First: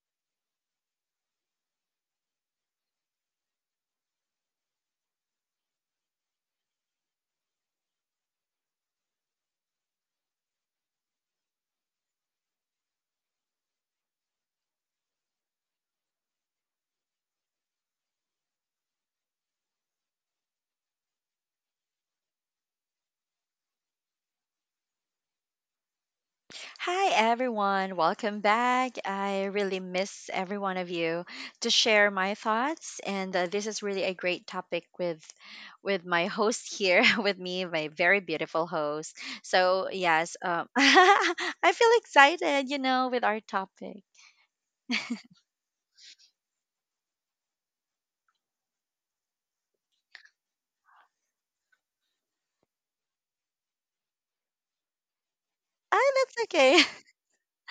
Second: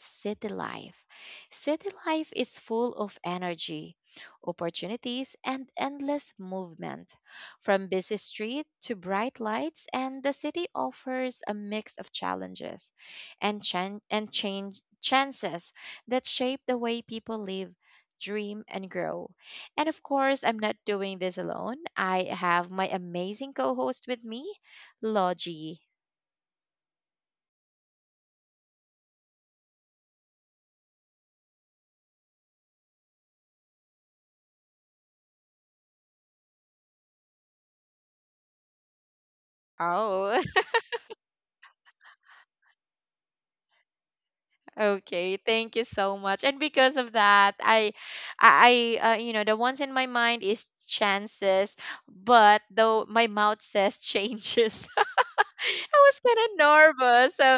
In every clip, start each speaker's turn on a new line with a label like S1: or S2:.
S1: city life. City life is full of energy, opportunities, and endless movement. From busy street to bright lights, and the city offers a mix of challenges and, chan- and change chances that shape the way people live. Dream and grow. And of course, I'm not doing this alone. I have my amazing co host with me. Logi.
S2: Hi, everyone. Welcome back. I really miss every one of you to share my thoughts. And this is really a great topic with my host here with me, my very beautiful host. So, yes,
S1: Oh,
S2: I feel excited, with our topic.
S1: okay. Thank you so much. And because of that, I, the ones in my mind is chances, but though my mouth says changes,
S2: Ah,
S1: I
S2: that's
S1: was kind of
S2: okay.
S1: nervous. So,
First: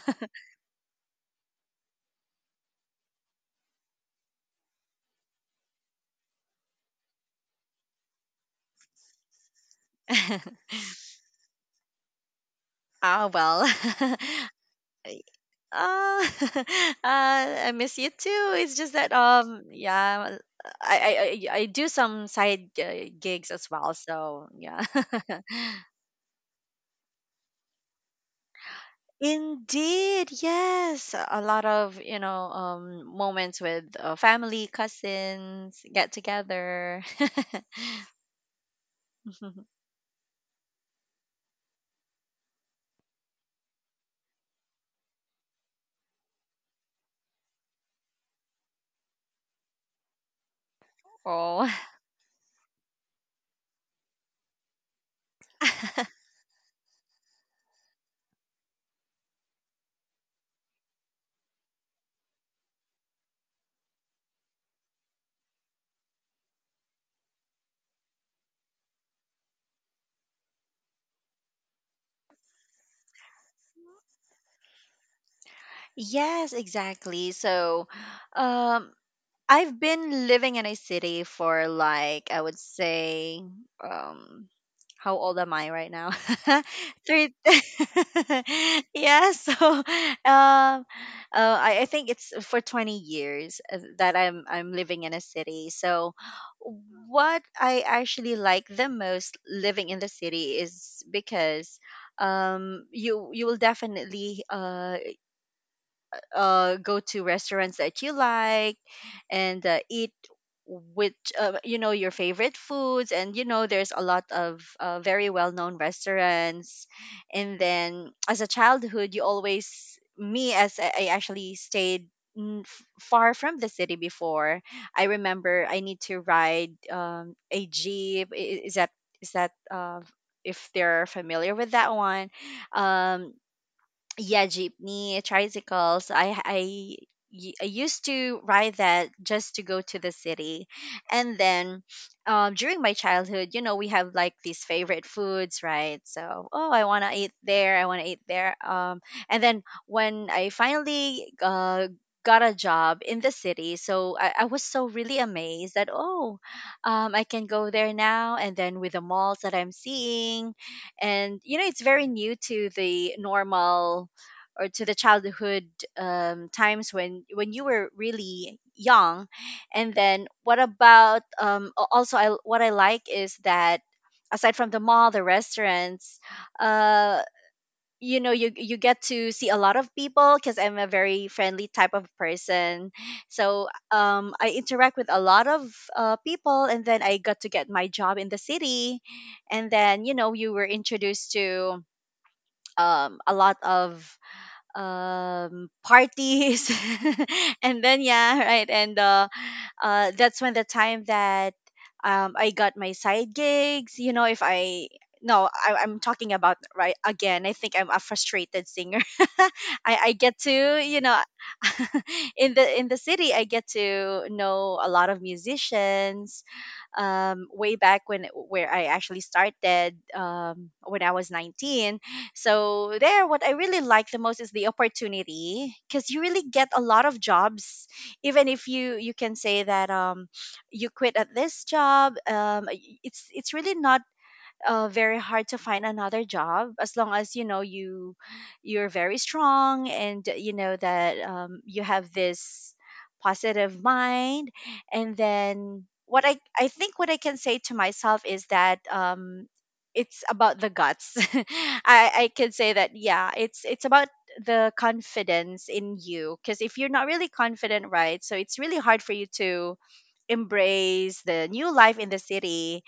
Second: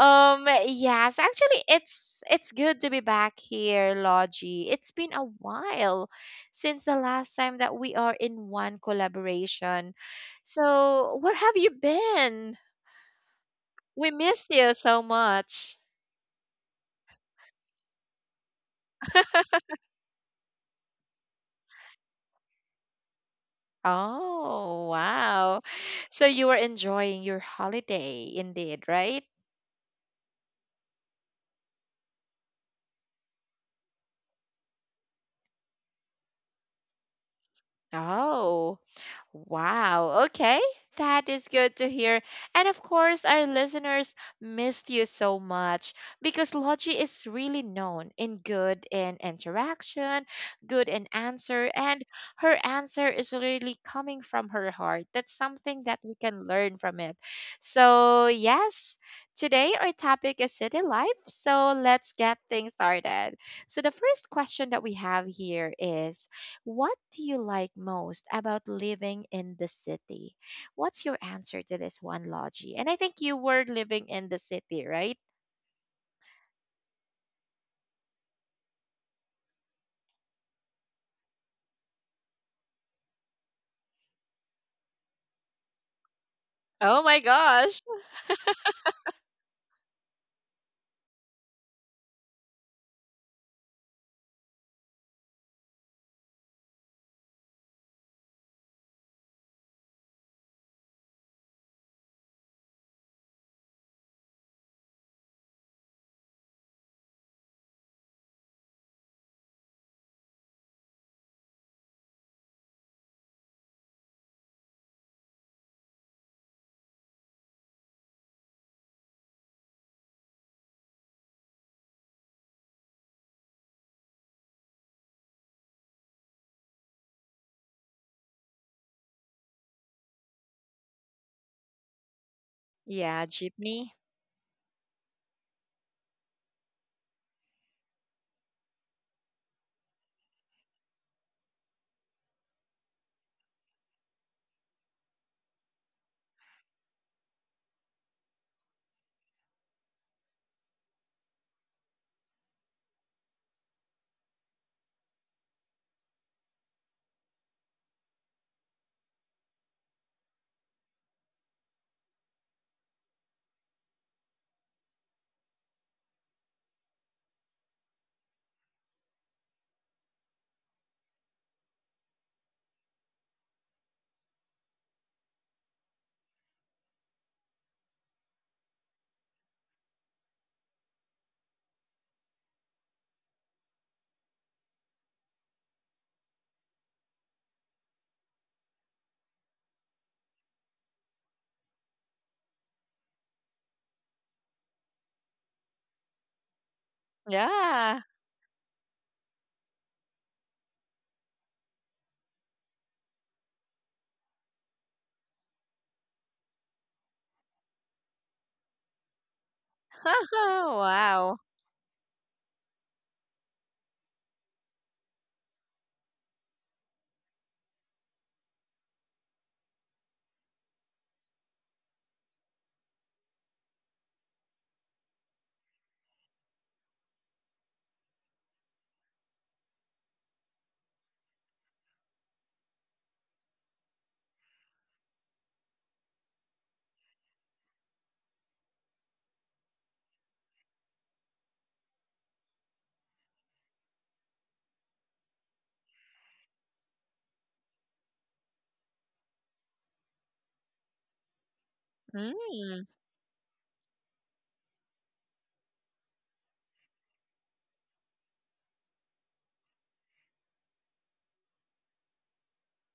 S1: um, yes, actually, it's good to be back here, Logi. It's been a while since the last time that we are in one collaboration. So, where have you been?
S2: Ah, well.
S1: We missed you so much.
S2: Uh, uh, I miss you too. It's just that, yeah, I do some side gigs as well. So, yeah.
S1: Oh, wow. So you were enjoying your holiday indeed, right?
S2: Indeed, yes, a lot of moments with, family, cousins, get together.
S1: Oh, wow. Okay. That is good to hear. And of course, our listeners missed you so much because Logi is really known in good in interaction, good in answer,
S2: Oh.
S1: and her answer is really coming from her heart. That's something that we can learn from it. So, yes, today our topic is city life. So, let's get things started. So, the first question that we have here is what do you like most about living in the city? What's your answer to this one, Logie? And I think you were living in the city, right?
S2: Yes, exactly. So, um. I've been living in a city for, like, I would say, um how old am I right now?
S1: Oh my
S2: Three.
S1: gosh.
S2: Yeah, so um I think it's for 20 years that I'm living in a city. So, what I actually like the most living in the city is because, you will definitely go to restaurants that you like and eat with, you know, your favorite foods. And you know there's a lot of very well-known restaurants. And then, as a childhood, you always— me as I actually stayed far from the city before. I remember I need to ride, a jeep. Is that, is that uh, if they're familiar with that one?
S1: Yeah,
S2: um
S1: jeepney.
S2: yeah, jeepney, tricycles. I used to ride that just to go to the city. And then, during my childhood, you know, we have like these favorite foods, right? So, oh, I want to eat there, I want to eat there, and then when I finally got a job in the city, so I was so really amazed that, oh, I can go there now. And then with the malls that I'm seeing, and you know it's very new to the normal, or to the childhood, times when you were really young. And then, what about, also, what I like is that, aside from the mall, the restaurants, uh, you know, you get to see a lot of people because I'm a very friendly type of person. So, I interact with a lot of people. And then I got to get my job in the city. And then, you know, you were introduced to, a lot of parties. And
S1: Yeah.
S2: then, yeah, right. And that's when the time that, I got my side gigs, you know. If I— no, I'm talking about, right, again. I think I'm a frustrated singer. i I get to, you know,
S1: Wow.
S2: in the city, I get to know a lot of musicians, way back when, where I actually started, when I was 19. So there, what I really like the most is the opportunity, because you really get a lot of jobs, even if you can say that, you quit at this job. It's really not very hard to find another job, as long as you know you're very strong, and you know that, you have this positive mind. And then, what I think what I can say to myself is that, it's about the guts. I can
S1: Mm.
S2: say that, yeah, it's about the confidence in you. Because if you're not really confident, right? So it's really hard for you to embrace the new life in the city,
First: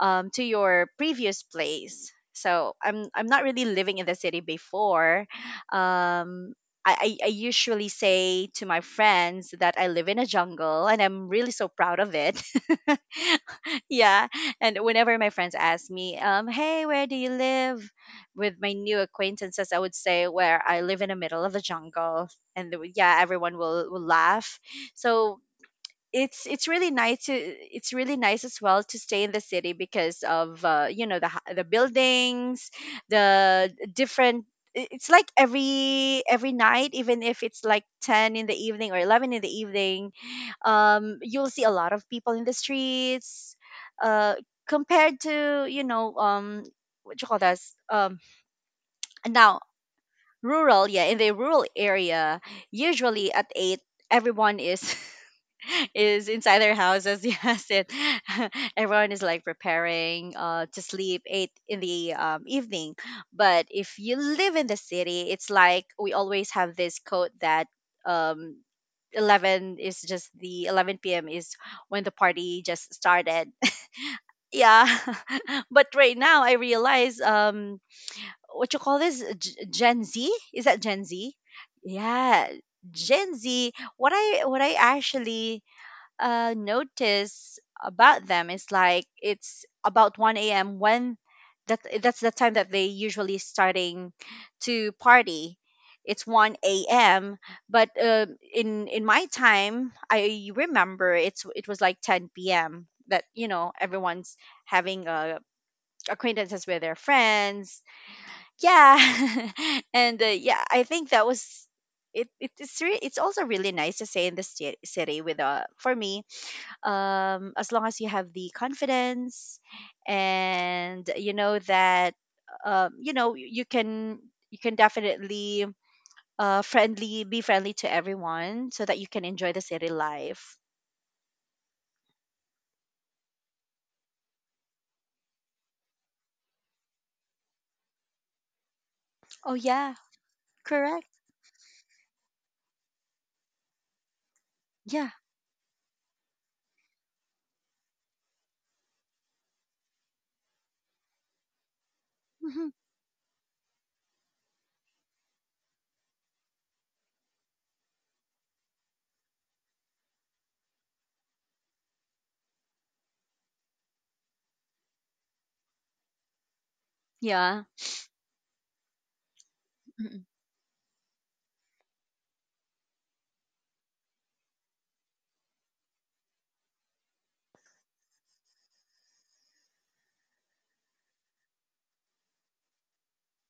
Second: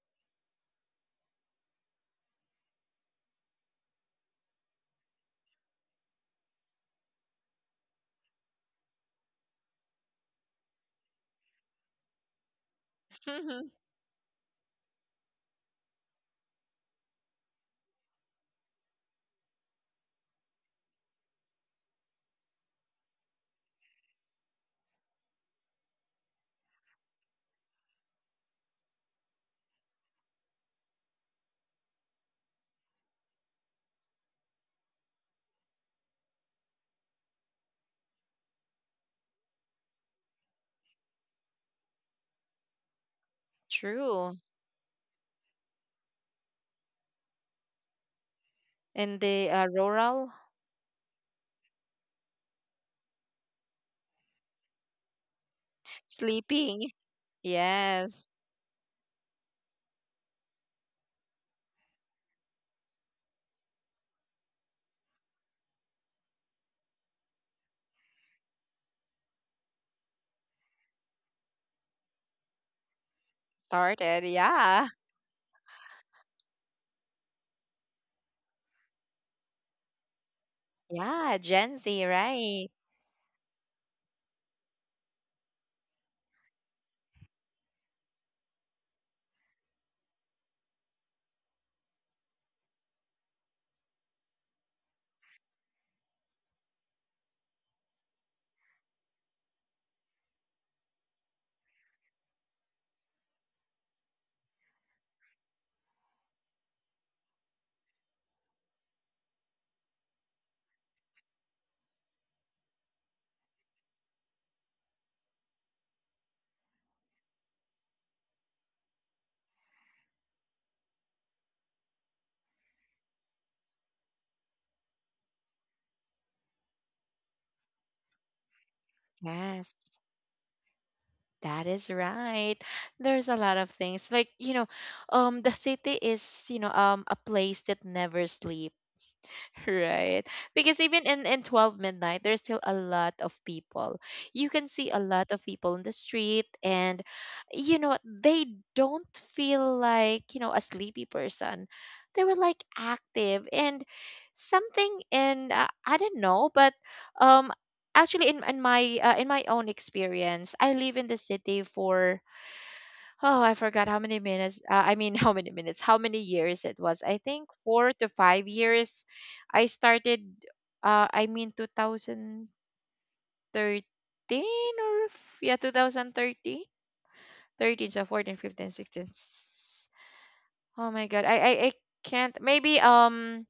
S2: to your previous place. So I'm not really living in the city before. Um, I usually say to my friends that I live in a jungle, and I'm really so proud of it. Yeah. And whenever my friends ask me, hey, where do you live? With my new acquaintances, I would say where I live in the middle of the jungle. And yeah, everyone will laugh. So, it's really nice as well to stay in the city, because of, you know, the the buildings, the different— it's like every night, even if it's like 10 in the evening or 11 in the evening, you'll see a lot of people in the streets, uh
S1: True.
S2: compared to, you know, what you call this,
S1: In the
S2: now
S1: uh, rural.
S2: rural. Yeah, in the rural area, usually at 8, everyone is is inside their
S1: Sleeping.
S2: houses. Yes, it—
S1: Yes.
S2: everyone is like preparing to sleep 8 in the, evening. But if you live in the city, it's like we always have this code that, um 11 is just the 11 p.m. is when the party just started.
S1: Started.
S2: Yeah.
S1: Yeah.
S2: But right now I realize, what you call this, Gen Z? Is that Gen Z?
S1: Yeah, Gen Z,
S2: Yeah,
S1: right?
S2: Gen Z. What I actually notice about them is, like, it's about one a.m. when that's the time that they usually starting to party. It's one a.m. But in my time, I remember it was like ten p.m. That you know everyone's having, acquaintances with their friends, yeah. And yeah, I think that was— it's also really nice to stay in the city with, for me, as long as you have the confidence, and you know that, you know, you can definitely friendly be friendly to everyone so that you can enjoy the
S1: Yes.
S2: city life.
S1: That is right. There's a lot of things like the city is a place that never sleeps.
S2: Oh, yeah.
S1: Right, because even
S2: Correct.
S1: in 12 midnight there's still a lot of people, you can see a
S2: Yeah.
S1: lot of people in the street, and you know they don't feel like you know a sleepy person, they were like
S2: Hmm.
S1: active, and something in I don't know. But um actually, in my in my own experience I live in the city for— oh, I forgot how many minutes. I mean, how many minutes? How many years it was? I think
S2: Yeah.
S1: 4 to 5 years I started.
S2: Mm.
S1: I mean, 2013, yeah, 2013, so 14, 15, sixteen. Oh my God, I can't. Maybe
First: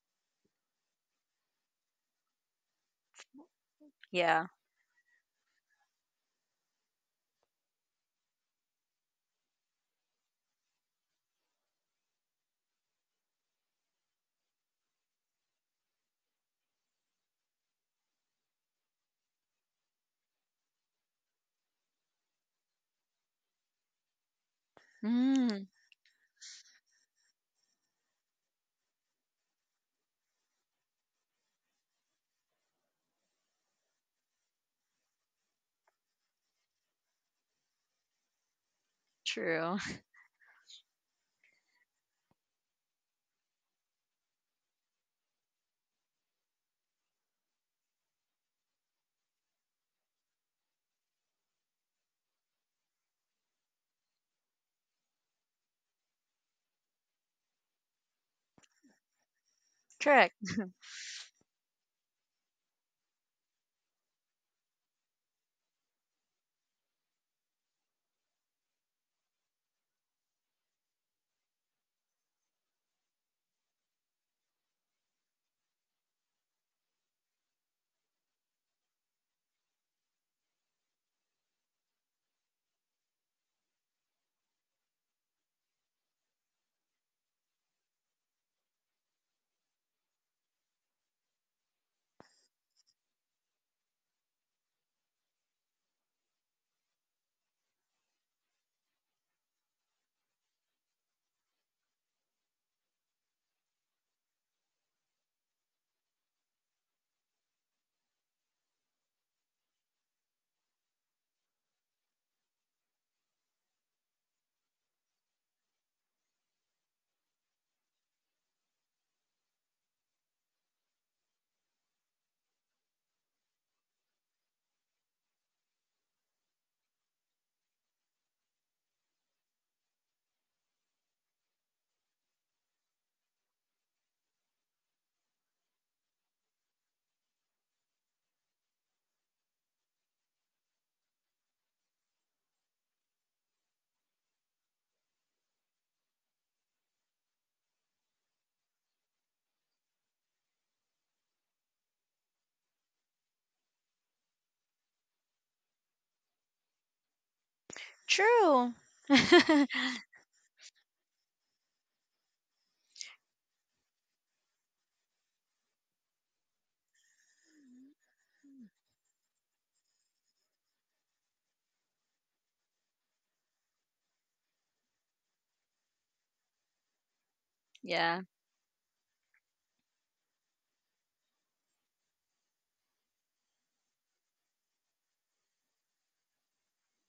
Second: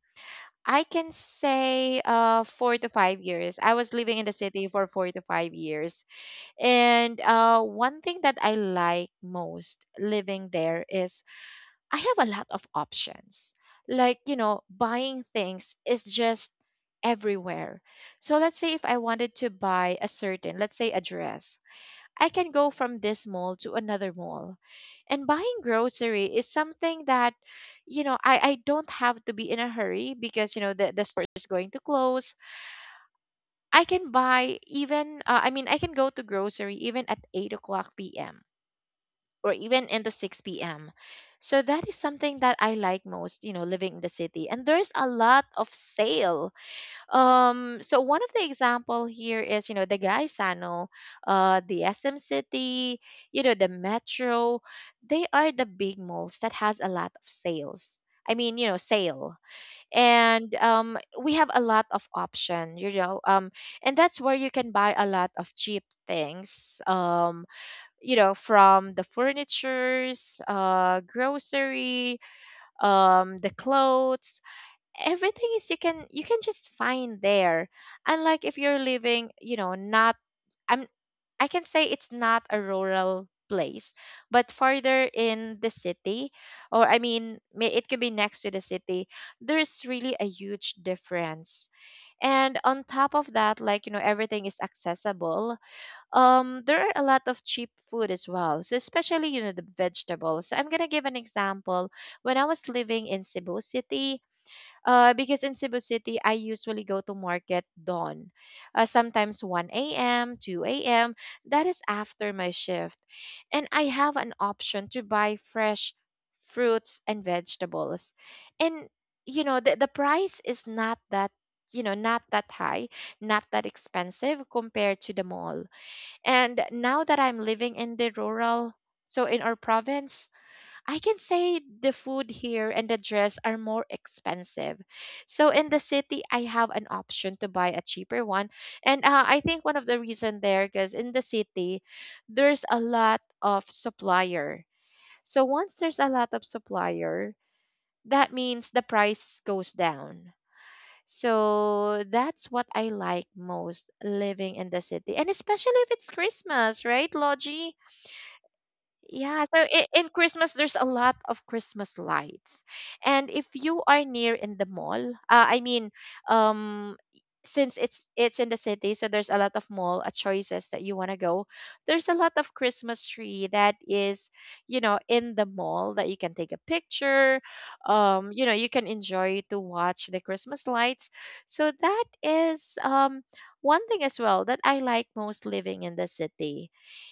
S1: I can say 4 to 5 years. I was living in the
S2: Yeah.
S1: city for 4 to 5 years, and one thing that I like most living there is I have a lot of options. Like, you know, buying things is just everywhere. So let's say if I wanted to buy a certain, let's say a dress, I can go from this mall to another mall. And buying
S2: Mm,
S1: grocery is something that, you know, I don't have to be in a hurry because, you know, the store is going to close. I can buy even, I mean, I can go to grocery even at 8 o'clock p.m or
S2: true.
S1: even in the 6 p.m. So that is something that I like most, you know, living in the city. And there's a lot of sale. So one of the example here is, you know, the Gaisano, the SM City, you know, the Metro. They are the big malls that has a lot of sales. I mean, you know, sale.
S2: Correct.
S1: And we have a lot of option, you know. And that's where you can buy a lot of cheap things. You know, from the furnitures, grocery, the clothes, everything is— you can just find there, unlike if you're living you know— not, I'm— I can say it's not a rural place but farther in the city, or I mean may- it could be next to the city. There's really a huge difference, and on top of that, like you know, everything is accessible. Um, there are a lot of cheap food as well, so especially you know the vegetables. So I'm gonna give an example. When I was living in Cebu City, because in Cebu City, I usually go to market dawn, sometimes 1 a.m., 2 a.m. That is after my shift. And I have an option to buy fresh fruits and vegetables. And, you know, the price is not that, you know, not that high, not that expensive compared to the mall. And now that I'm living in the rural, so in our province, I can say the food here and the dress are more expensive. So in the city, I have an option to buy a cheaper one. And I think one of the reason there, because in the city, there's a lot of supplier. So once there's a lot of supplier, that means the price goes down. So that's what I like most living in the city. And especially if it's Christmas, right, Logie?
S2: True.
S1: Yeah, so I- in Christmas, there's a lot of Christmas lights. And if you are near in the mall, I mean, um, since it's in the city, so there's a lot of mall choices that you want to go. There's a lot of Christmas tree that is, you know, in the mall that you can take a picture.
S2: Yeah,
S1: You know, you can enjoy to watch the Christmas lights. So that is one thing as well that I like most living in the city,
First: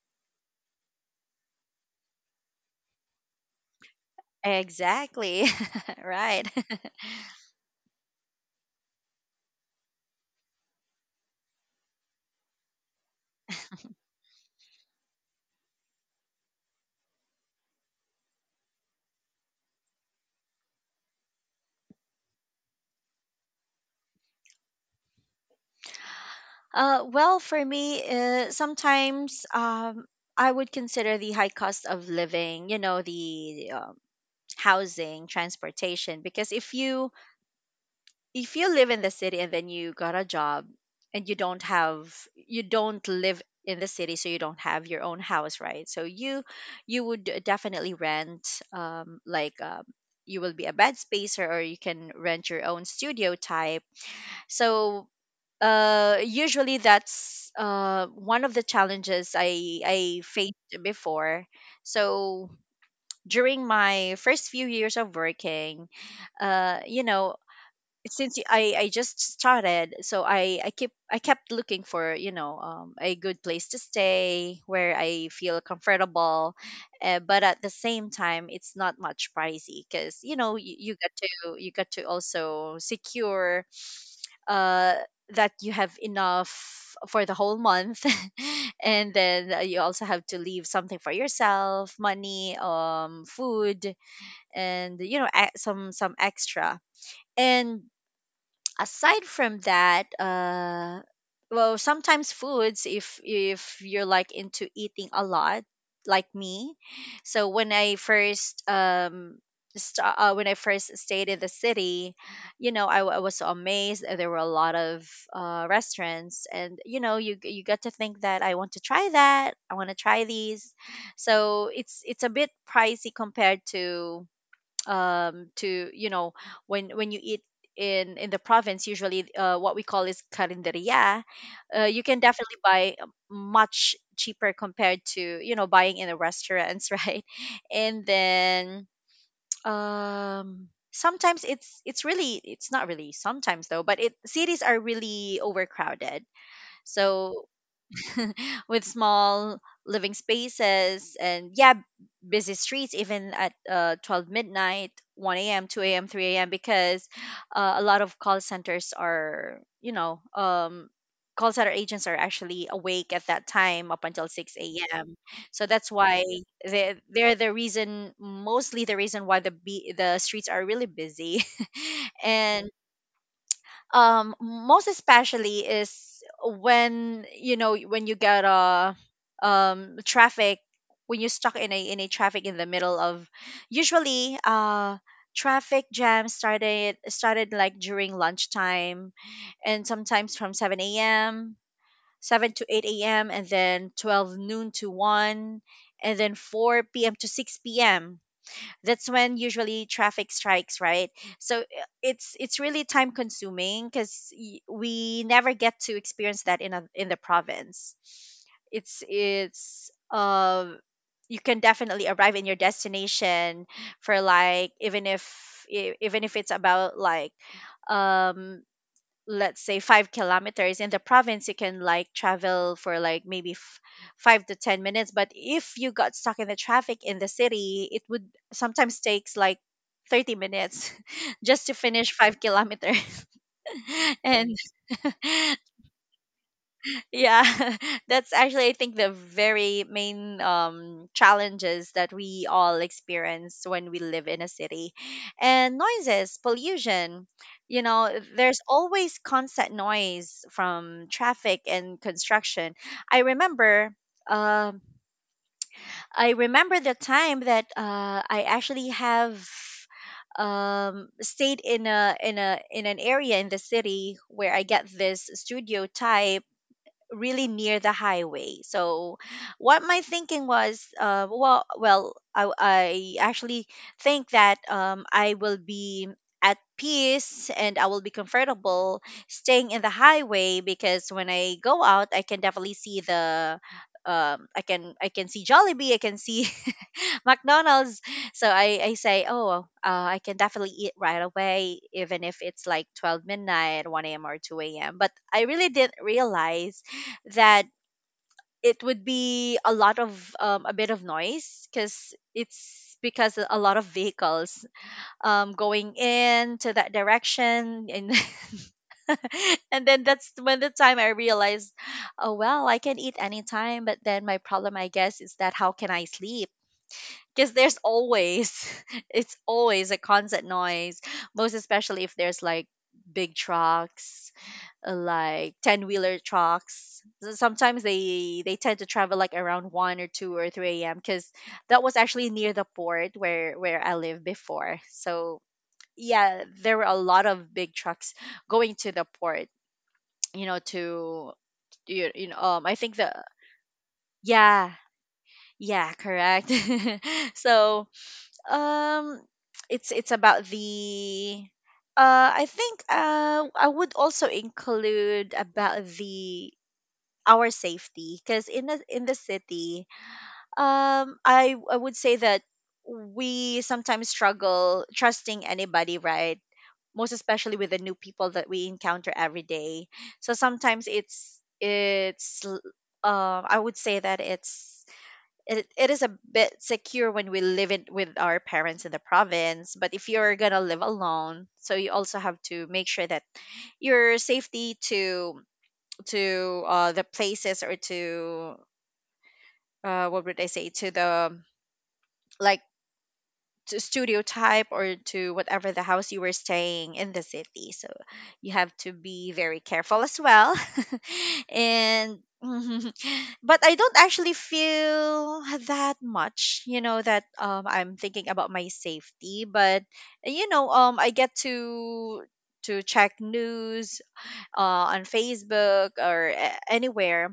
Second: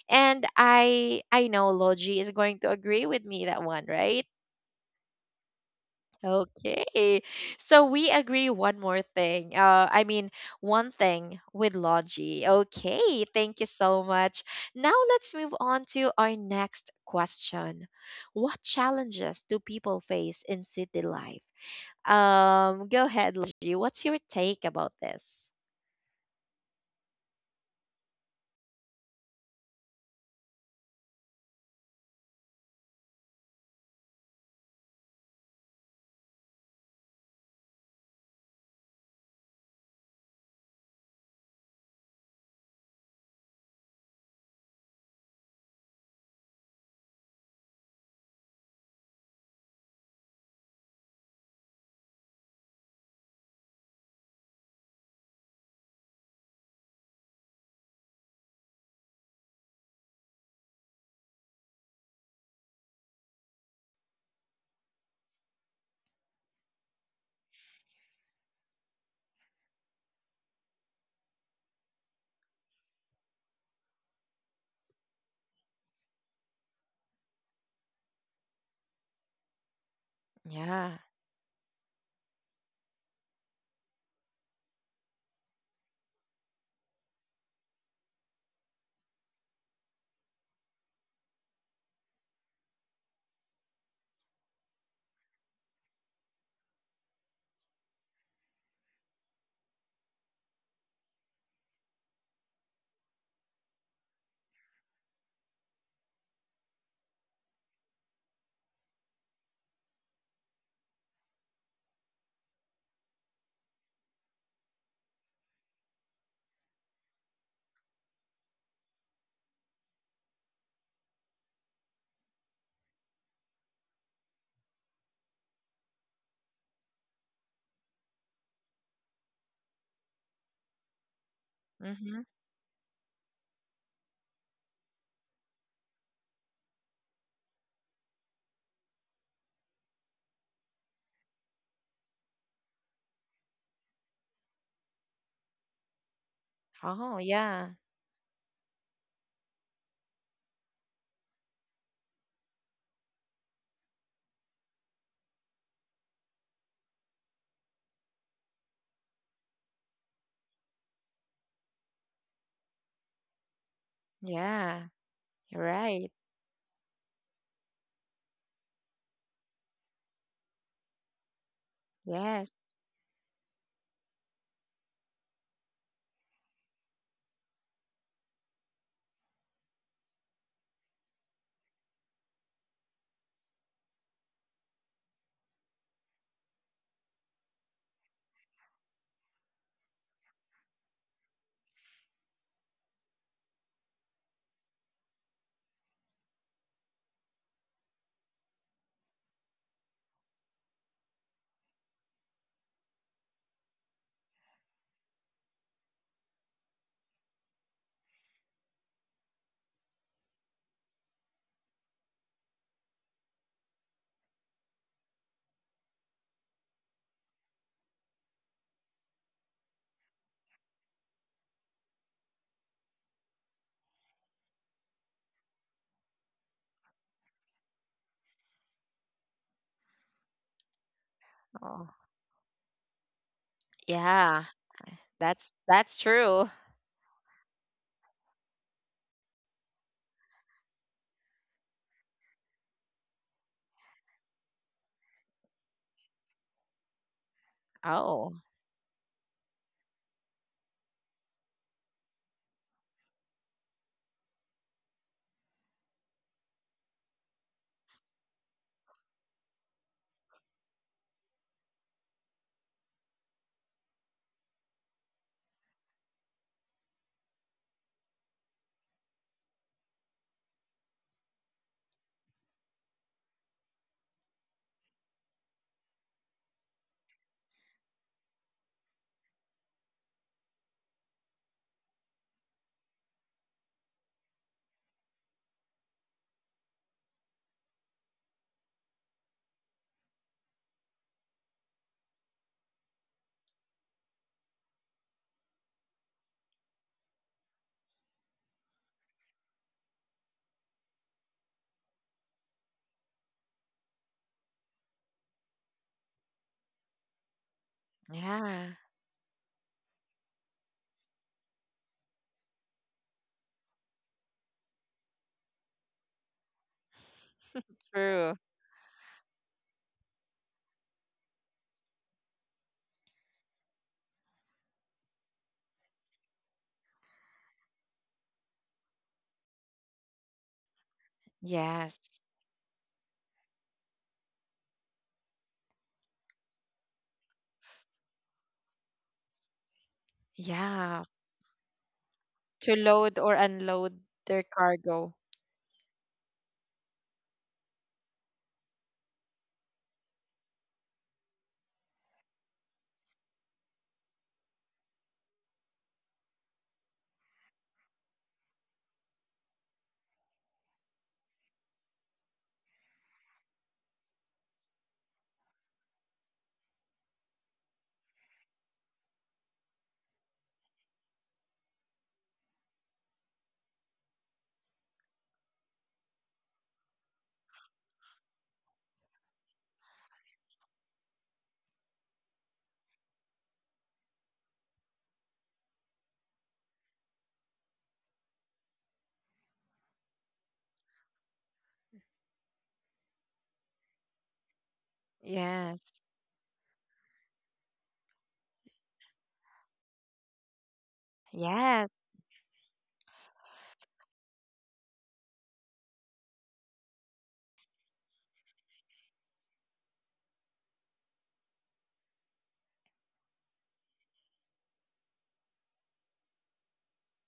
S1: and I know Logi is going to agree with me that one, right?
S2: exactly. Right.
S1: Okay. So we agree one more thing. I mean one thing with Logi. Okay, thank you so much. Now let's move on to our next question. What challenges do people face in city life? Go ahead, Logi. What's your take about this?
S2: Well, for me, sometimes, I would consider the high cost of living, you know, the, housing, transportation. Because if you, live in the city and then you got a job, and you don't live in the city, so you don't have your own house, right? So, you would definitely rent, like, you will be a bed spacer, or you can rent your own studio type. So usually that's one of the challenges I faced before. So during my first few years of working, you know, since I just started, so I kept looking for, you know, a good place to stay where I feel comfortable. But at the same time, it's not much pricey, because you know you
S1: Yeah.
S2: got to, also secure, uh, that you have enough for the whole month. And then, you also have to leave something for yourself: money, food, and, you know, some extra. And aside from that, well, sometimes foods, if you're like into eating a lot, like me. So when I first, sta when I first stayed in the city, you know, I was so amazed that there were a lot of restaurants, and you know, you got to think that, I want to try that, I want to try these. So it's a bit pricey compared to, you know, when you eat in the province. Usually, what we call is carinderia. You can
S1: Mhm.
S2: definitely buy much cheaper compared to, you know, buying in the restaurants. Right. And then, sometimes, it's not really sometimes though, but it cities are really overcrowded.
S1: Oh,
S2: So
S1: yeah.
S2: with small living spaces, and yeah, busy streets, even at, 12 midnight, 1 a.m., 2 a.m., 3 a.m. Because, a lot of call centers are, you know, call center agents are actually awake at that time up until 6
S1: Yeah.
S2: a.m. So
S1: You're
S2: that's
S1: right.
S2: why they're the reason, mostly the reason why the streets are really busy.
S1: Yes.
S2: And, most especially is when, you know, when you get a, traffic, when you're stuck in a, traffic in the middle of— usually traffic jam started like during lunchtime, and sometimes from 7 a.m., 7 to 8 a.m., and then 12 noon to 1, and then 4 p.m. to 6 p.m. That's when usually traffic strikes, right? So, it's really time consuming, because we never get to experience that in, in the province. It's you can definitely arrive in your destination for, like, even if, even if it's about, like, um let's say 5 kilometers in the province, you can, like, travel for, like, maybe 5 to 10 minutes. But if you got stuck in the traffic in the city, it would sometimes takes like 30 minutes just to
S1: Oh,
S2: finish 5 kilometers.
S1: yeah.
S2: And
S1: That's true.
S2: yeah, that's actually, I think, the very main, challenges that we all experience when we live in a city. And noises, pollution, you know,
S1: Oh,
S2: there's always constant noise from traffic and construction. I remember, um, I remember the time that I actually have stayed in an area in the city where I get this studio type really near the highway. So, what my thinking was, well, I actually think that I will be at peace and I will be comfortable staying in the highway, because when I go out, I can definitely see the. I can see Jollibee, I can see McDonald's. So I say, oh, well, I can definitely eat right away, even if it's like 12 midnight, 1 a.m., or 2 a.m. But I really didn't realize that it would be a bit of noise, because it's because a lot of vehicles, going in to that direction and
S1: yeah.
S2: and then that's when the time I realized, oh, well, I can eat anytime, but then my problem, I guess, is that how can I sleep, because there's
S1: True.
S2: always it's always a constant noise, most especially if there's like big trucks, like 10 wheeler trucks. So sometimes they tend to travel like around 1 or 2 or 3 a.m, because that was
S1: Yes.
S2: actually near the port where I lived before. So yeah, there were a lot of big trucks going to the port, you know
S1: Yeah.
S2: to you, you know I
S1: To
S2: think the.
S1: load or unload their
S2: Yeah,
S1: cargo.
S2: yeah, correct. So um it's about the, I think, I would also include about the, our safety, because in the city, I would say that we sometimes struggle trusting anybody, right, most especially with the new people that we encounter every day. So sometimes, I would say that it is a bit secure when we live in with our parents in the province, but if you're gonna live alone, so you also have to make sure that your safety, to the places, or to what would I say, to the, like, to studio type, or to whatever the
S1: Yes.
S2: house you were staying in the city. So you have to be very careful as well.
S1: Yes.
S2: and But I don't actually feel that much, that I'm thinking about my safety, but I get to check news, on Facebook or anywhere,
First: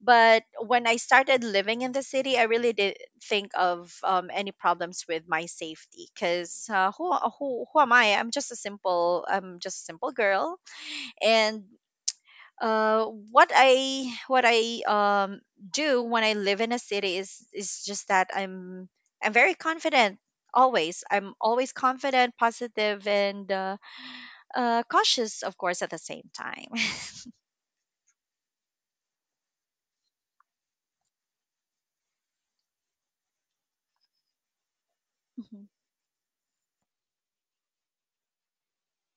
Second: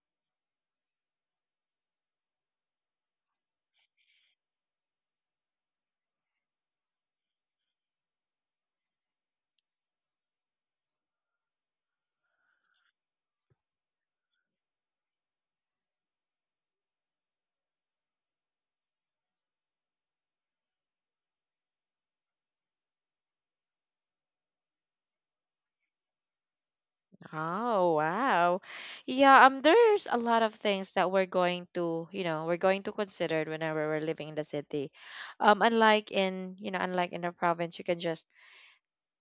S2: but when I started living in the city, I really didn't think of any problems with my safety, because who, who am I? I'm just a simple girl, and what I um, do when I live in a city is just that I'm very confident, always. I'm always confident, positive, and cautious, of course, at the same time.
S1: Oh, wow. Yeah, there's a lot of things that we're going to, you know, we're going to consider whenever we're living in the city. Unlike in, you know, unlike in the province, you can just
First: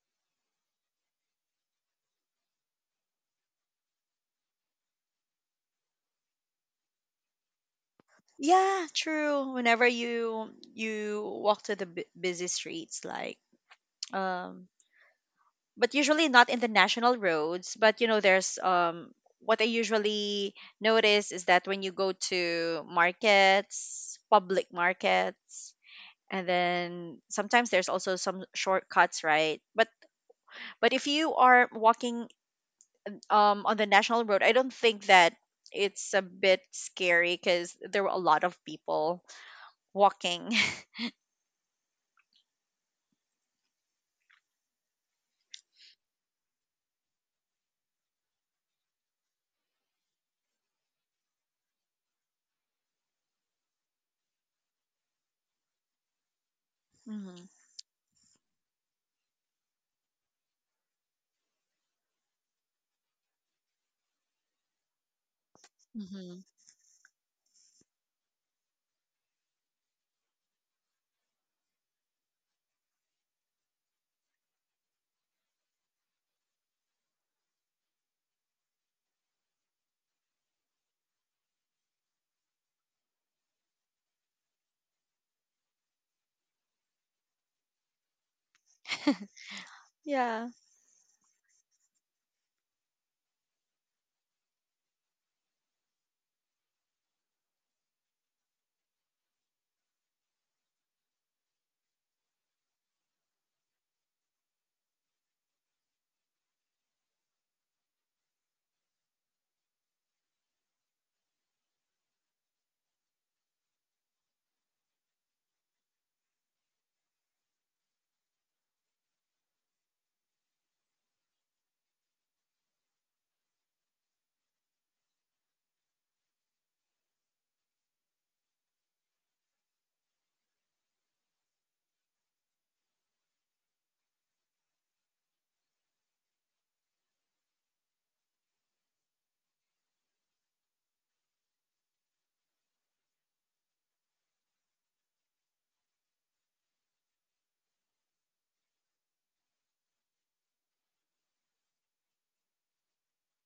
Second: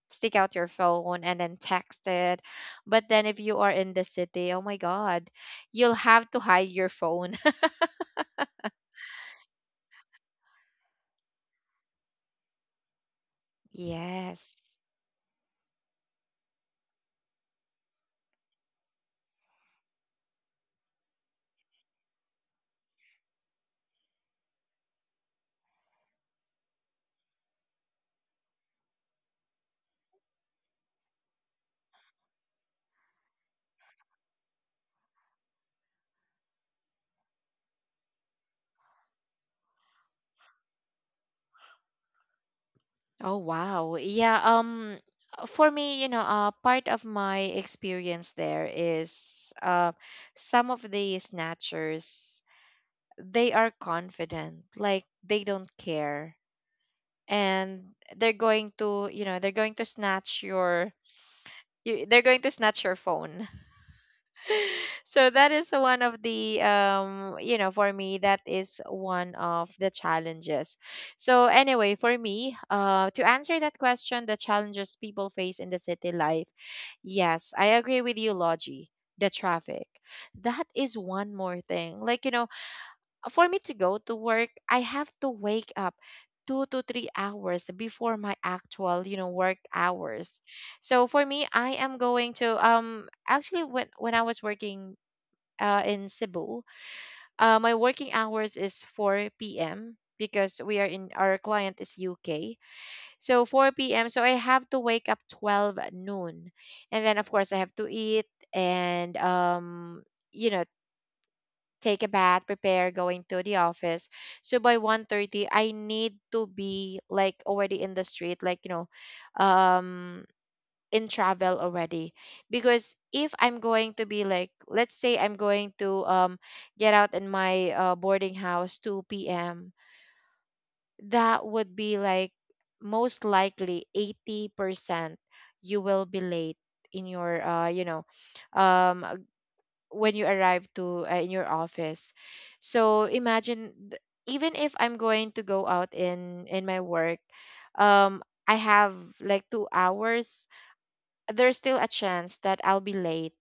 S1: stick out your phone and then text it. But then if you are in the city, oh my God, you'll have to hide your phone.
S2: Yeah, true. Whenever you walk to the busy streets, like,
S1: Yes.
S2: um, but usually not in the national roads. But there's, what I usually notice is that when you go to markets, public markets, and then sometimes there's also some shortcuts, right? But if you are walking on the national road, I don't think that it's a bit scary, because there were a lot of people walking.
S1: Oh wow. Yeah, for me, you know, part of my experience there is some of the snatchers, they are confident, like they don't care, and they're going to, you know, they're going to snatch your— you, they're going to snatch your phone. So that is one of
S2: Mhm.
S1: the you know for me that is one of the challenges. So anyway, for me, to answer that question, the challenges people face in the city life, yes, I agree with you, Logie. The traffic. That is one more thing. Like, you know, for me to go to work, I have to wake up 2 to 3 hours before my actual, you know, work hours.
S2: Yeah.
S1: So for me, I am going to actually when I was working in Cebu. My working hours is 4 p.m. because we are in— our client is UK. So 4 p.m. So I have to wake up 12 at noon, and then of course I have to eat and you know take a bath, prepare, going to the office. So by 1:30, I need to be like already in the street, like you know, um in travel already, because if I'm going to be like, let's say I'm going to get out in my boarding house 2 p.m, that would be like most likely 80% you will be late in your um uh, when you arrive to in your office. So imagine th- even if I'm going to go out in my work um I have like 2 hours, there's still a chance that I'll be late.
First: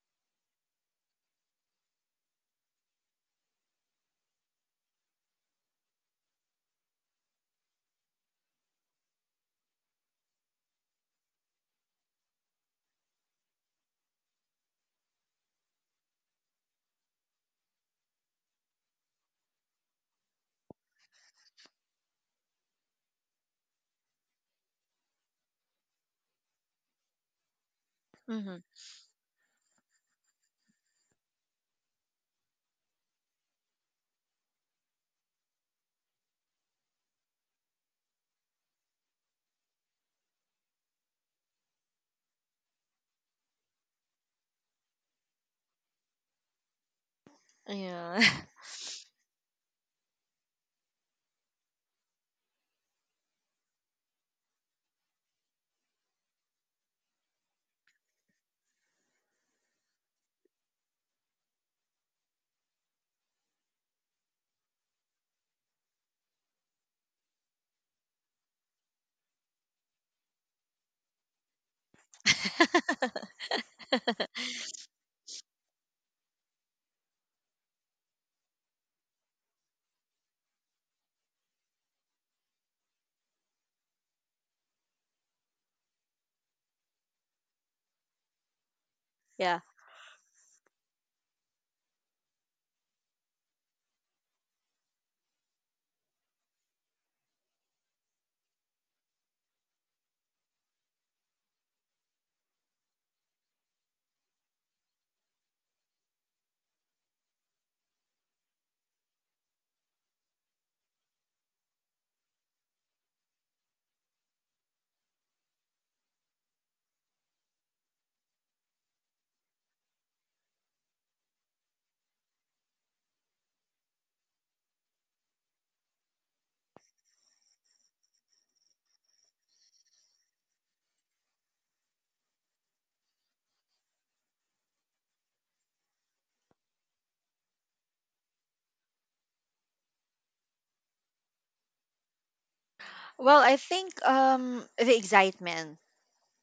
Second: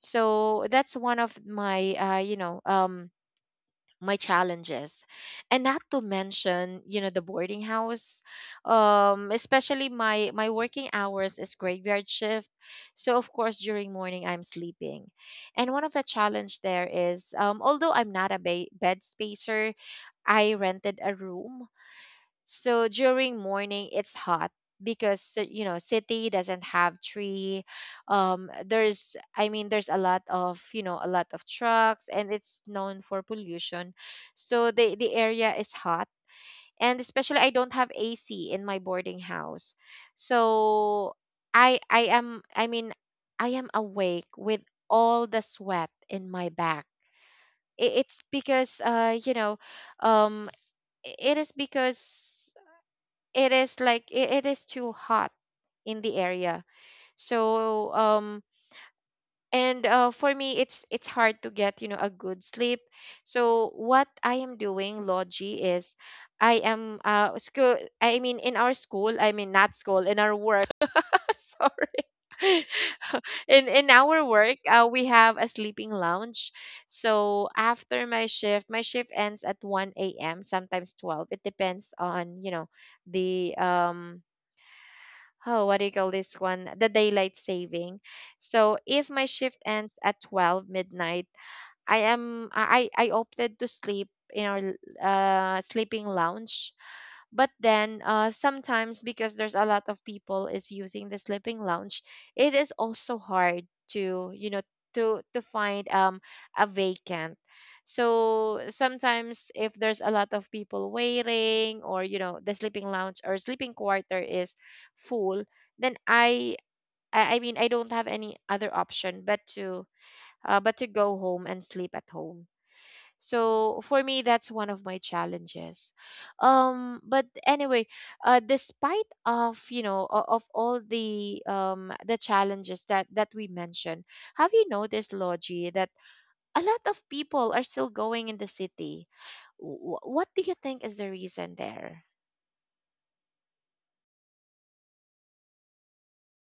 S1: So that's one of my you know my challenges. And not to mention you know the boarding house, especially my my working hours is graveyard shift, so of course during morning I'm sleeping. And one of the challenge there is although I'm not a ba- bed spacer, I rented a room. So during morning, it's hot because you know city doesn't have tree.
S2: Mhm.
S1: There's— I mean there's a lot of you know a lot of trucks, and it's known for pollution. So the area is hot, and especially I don't have AC in my boarding house. So I am— I mean I am awake with all the sweat in my back. It's
S2: Yeah.
S1: because um it is because it is like it is too hot in the area, so and for me it's hard to get a good sleep. So what I am doing, Logi, is I am school, I mean in our school, I mean not school, in our work. Sorry. In our work, we have a sleeping lounge. So after my shift ends at 1 a.m., sometimes 12. It depends on the oh, what do you call this one? The daylight saving. So if my
S2: Yeah.
S1: shift ends at 12 midnight, I am I opted to sleep in our sleeping lounge. But then sometimes because there's a lot of people is using the sleeping lounge, it is also hard to to find a vacant. So sometimes if there's a lot of people waiting or the sleeping lounge or sleeping quarter is full, then I mean I don't have any other option but to go home and sleep at home. So for me, that's one of my challenges. But anyway, despite of of all the challenges that we mentioned, have you noticed, Logie, that a lot of people are still going in the city? What do you think is the reason there?
S2: Well, I think the excitement,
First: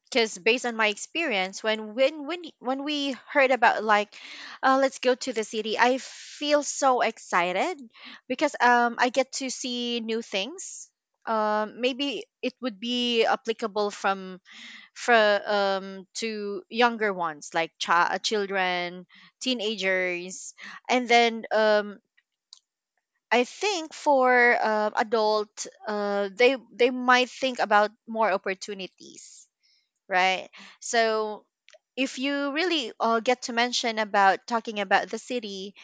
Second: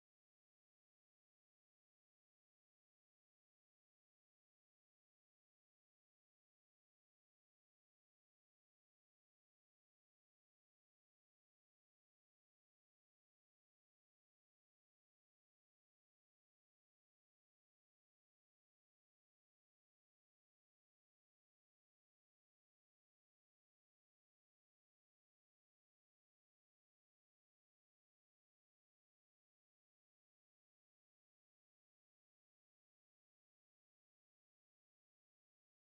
S2: because based on my experience, when when we heard about, like, let's go to the city, I feel so excited, because I get to see new things. Maybe it would be applicable from for to younger ones, like, children, teenagers, and then I think for adult, they might think about more opportunities, right? So if you really get to mention about talking about the city,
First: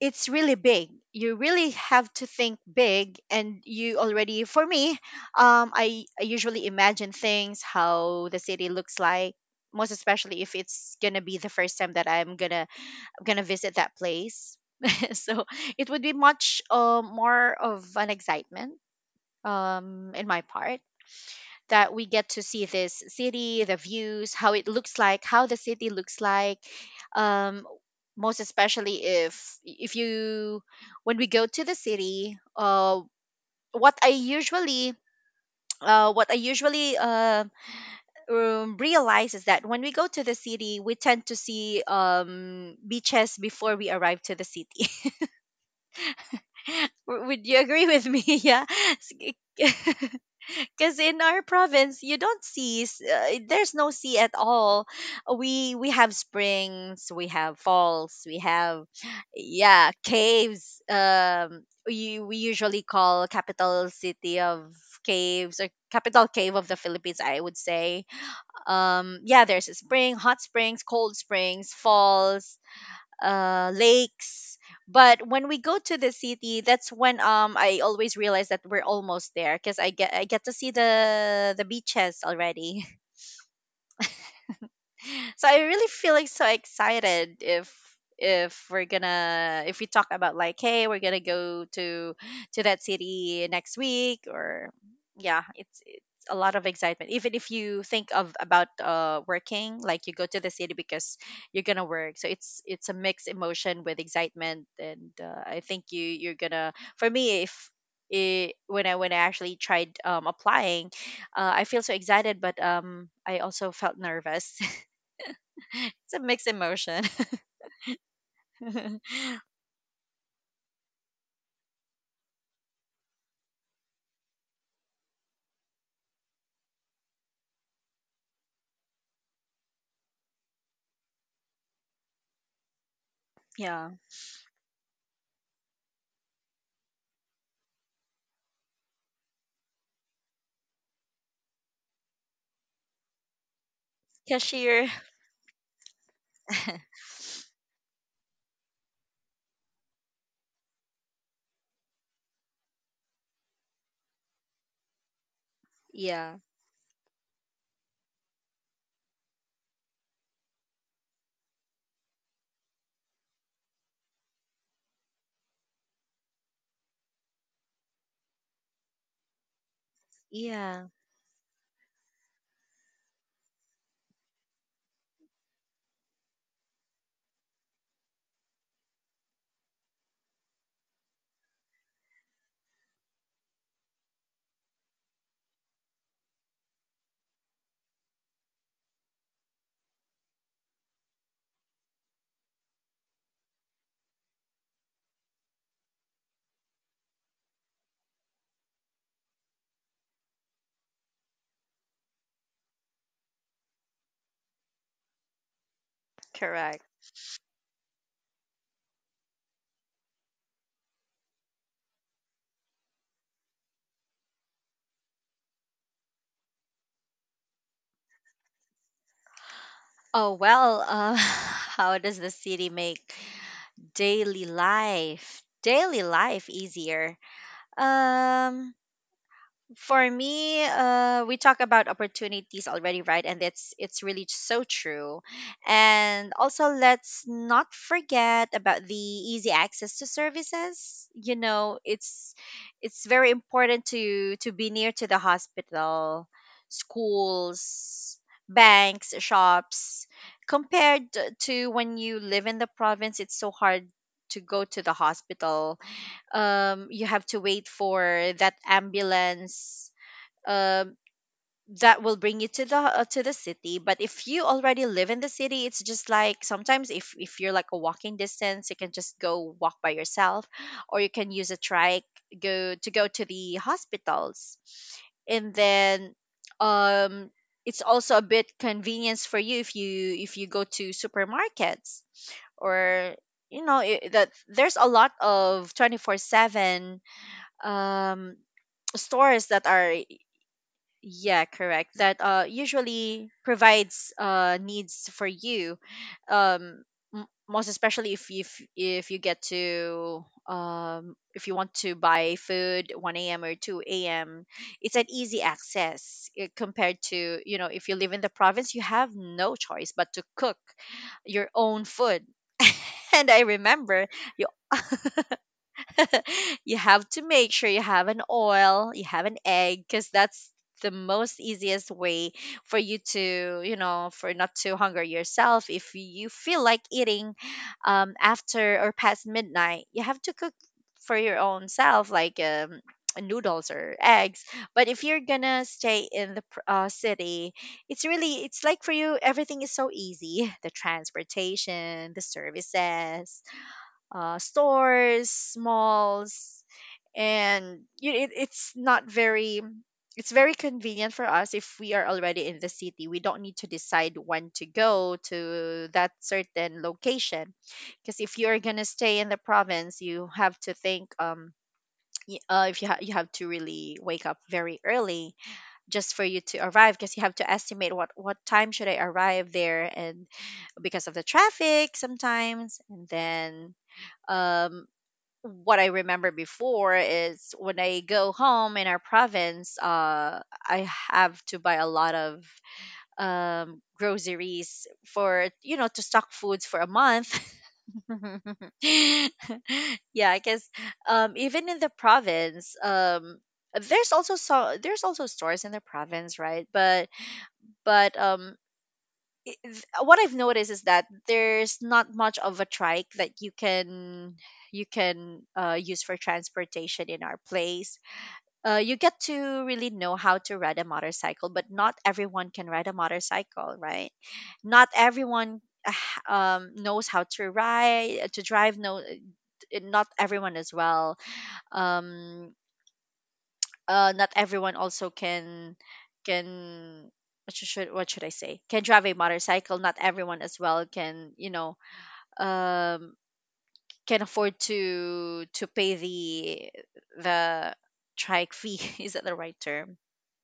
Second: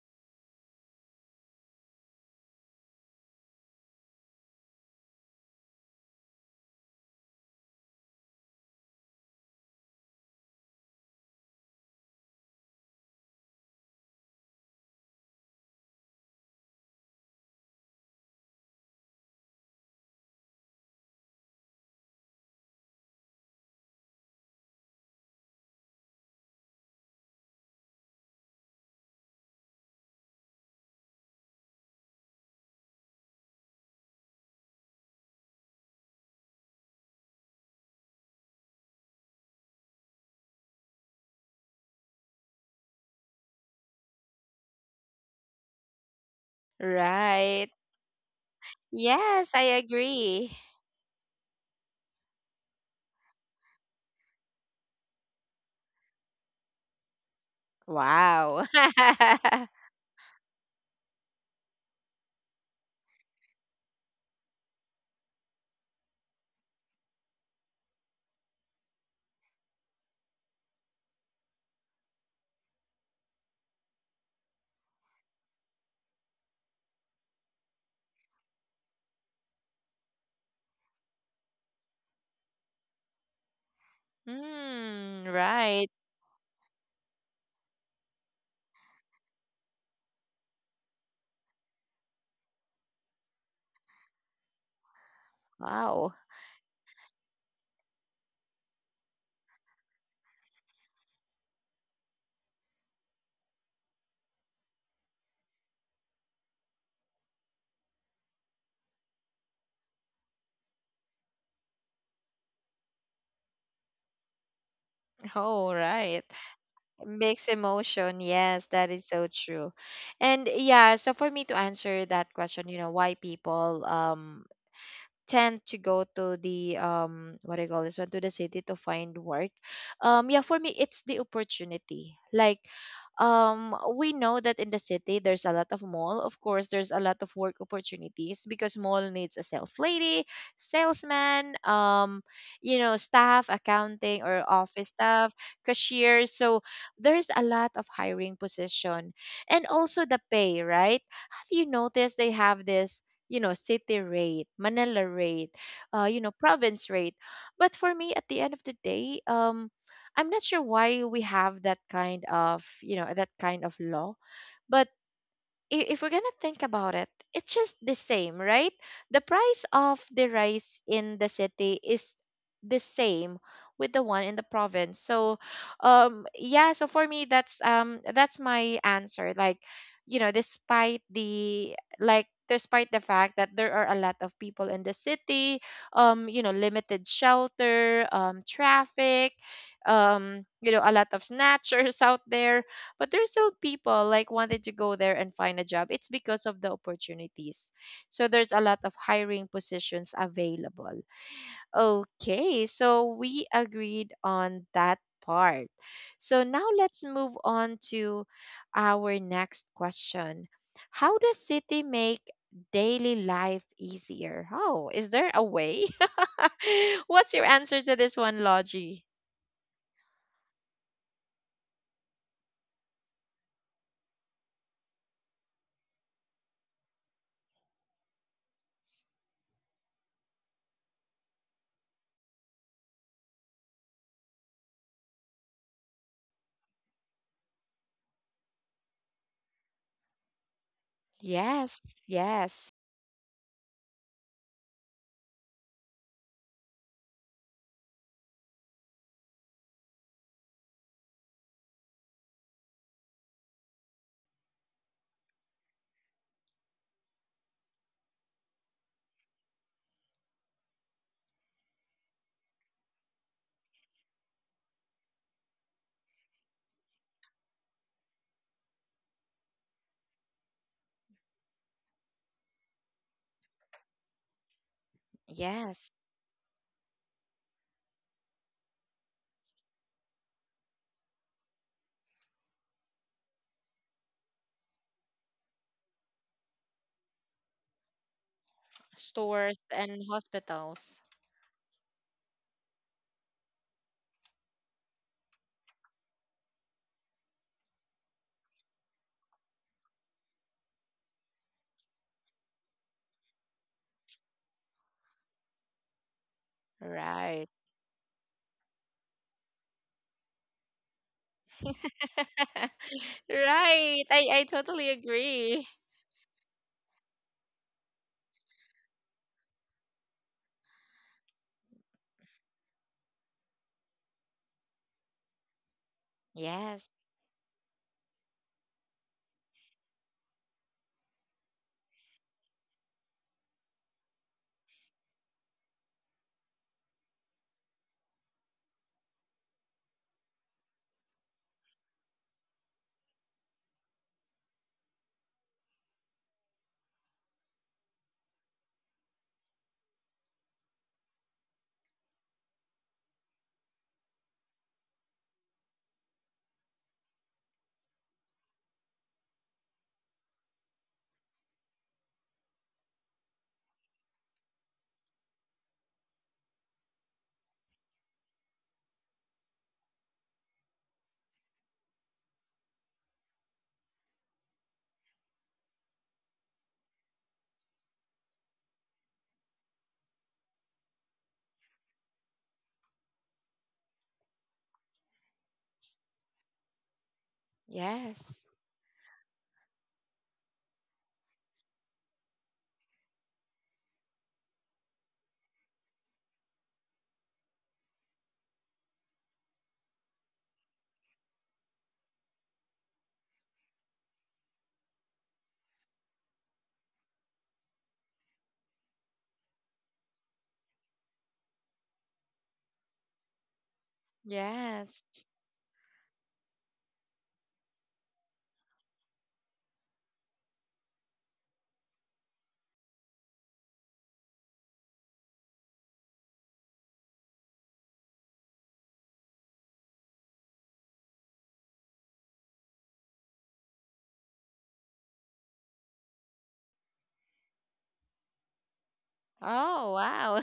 S2: it's really big. You really have to think big, and you already, for me, I usually imagine things, how the city looks like. Most especially if it's gonna be the first time that I'm gonna visit that place. So it would be much, more of an excitement, in my part, that we get to see this city, the views, how it looks like, how the city looks like. Um, most especially if you when we go to the city, what I usually what I usually realize is that when we go to the city, we tend to see beaches before we arrive to the city. Would you
S1: Right.
S2: agree with me? Yeah.
S1: Yes, I agree.
S2: Because in our province, you don't see, there's no sea at all. We have springs, we have falls, we
S1: Wow.
S2: have, yeah, caves. We usually call capital city of caves, or capital cave of the Philippines, I would say. Yeah, there's a spring, hot springs, cold springs, falls, lakes. But when we go to the city, that's when I always realize that we're almost there, because I get to see the beaches already.
S1: Hmm,
S2: So I really
S1: right.
S2: feeling so excited, if we talk about, like, hey, we're gonna go to that city next week, or, yeah, it's
S1: Wow.
S2: a lot of excitement, even if you think of about, working, like, you go to the city, because you're gonna work, so it's a mixed emotion, with excitement, and I think you, you're gonna for me if it, when I actually tried applying, I feel so excited, but I also felt nervous.
S1: Oh,
S2: It's a
S1: right.
S2: mixed emotion.
S1: Mixed emotion. Yes, that is so true. And yeah, so for me to answer that question, why people tend to go to the what do you call this one, to the city to find work. Yeah, for me it's the opportunity, like
S2: Yeah.
S1: we know that in the city there's a lot of mall. Of course there's a lot of work opportunities because mall needs a sales lady, salesman, staff, accounting, or
S2: Cashier.
S1: office staff, cashier. So there's a lot of hiring position. And also the pay, right? Have you noticed they have this, city rate, Manila rate,
S2: Yeah.
S1: province rate. But for me, at the end of the day, I'm not sure why we have that kind of, that kind of law. But if we're gonna think about it, it's just the same, right? The price of the rice
S2: Yeah.
S1: in the city is the same with the one in the province. So, yeah. So for me, that's my answer. Like, Despite the fact that there are a lot of people in the city, limited shelter, traffic, a lot of snatchers out there, but there's still people like wanted to go there and find a job. It's because of the opportunities. So there's a lot of hiring positions available. Okay, so we agreed on that part. So now
S2: Correct.
S1: let's move on to our next question. How does city make daily life easier? Oh, is there a way? What's your answer to this one, Logie?
S2: Oh, well, how does the city make daily life easier? Um, for me, we talk about opportunities already, right, and it's really so true. And also, let's not forget about the easy access to services. you know
S1: Yes,
S2: it's
S1: yes,
S2: it's very important to be near to the hospital, schools, banks, shops, compared to when you live in the province. It's so hard to go to the hospital. You have to wait for that ambulance, uh, that will bring you to the city, but if you already live in the city, it's just like, sometimes, if you're like a walking distance, you can just go walk by yourself, or you can use a trike, go to the hospitals. And
S1: yes.
S2: then um it's also a bit convenience for you, if you go to supermarkets, or you know it, that there's a lot of 24/7 um stores
S1: Stores
S2: that are.
S1: and hospitals.
S2: Yeah, correct. That usually provides needs for you. Um Most especially if you get to if you want to buy food 1 a.m. or 2 a.m., it's an easy access, eh, compared to,
S1: Right.
S2: if you live in the province, you have no choice but to cook your own food. And I
S1: Right.
S2: remember
S1: I
S2: you.
S1: totally agree.
S2: You have to make sure you have an oil, you have an egg, because that's the most easiest way for you to, for not to hunger yourself. If you feel like
S1: Yes.
S2: eating after or past midnight, you have to cook for your own self, like, noodles or eggs. But if you're gonna stay in the city, it's really it's like for you, everything is so easy. The transportation, the services, stores, malls, and it's very convenient for us if we are already in the city. We don't need to decide when to go to that certain location, because if you're gonna stay in the province, you have to think. If you you have to really wake up very early, just for you to arrive, because you have to estimate what time should I arrive there, and because of the traffic sometimes, and then um what I remember before is when I go home in our province, I have to buy a lot of groceries for, to stock foods for a month.
S1: Yes.
S2: Yeah, I guess, even in the province, there's also stores in the province, right? But but um, what I've noticed is that there's not much of a trike that you can use for transportation in our place. You get to really know how to ride a motorcycle, but not everyone can ride a motorcycle, right? Not
S1: Yes.
S2: everyone knows how to ride, to drive. No, not everyone as well. Um, Not everyone also can, can what should I say? Can drive a motorcycle. Not everyone as well, can you know um, can afford to pay the trike fee. Is that the right
S1: Oh,
S2: term?
S1: wow.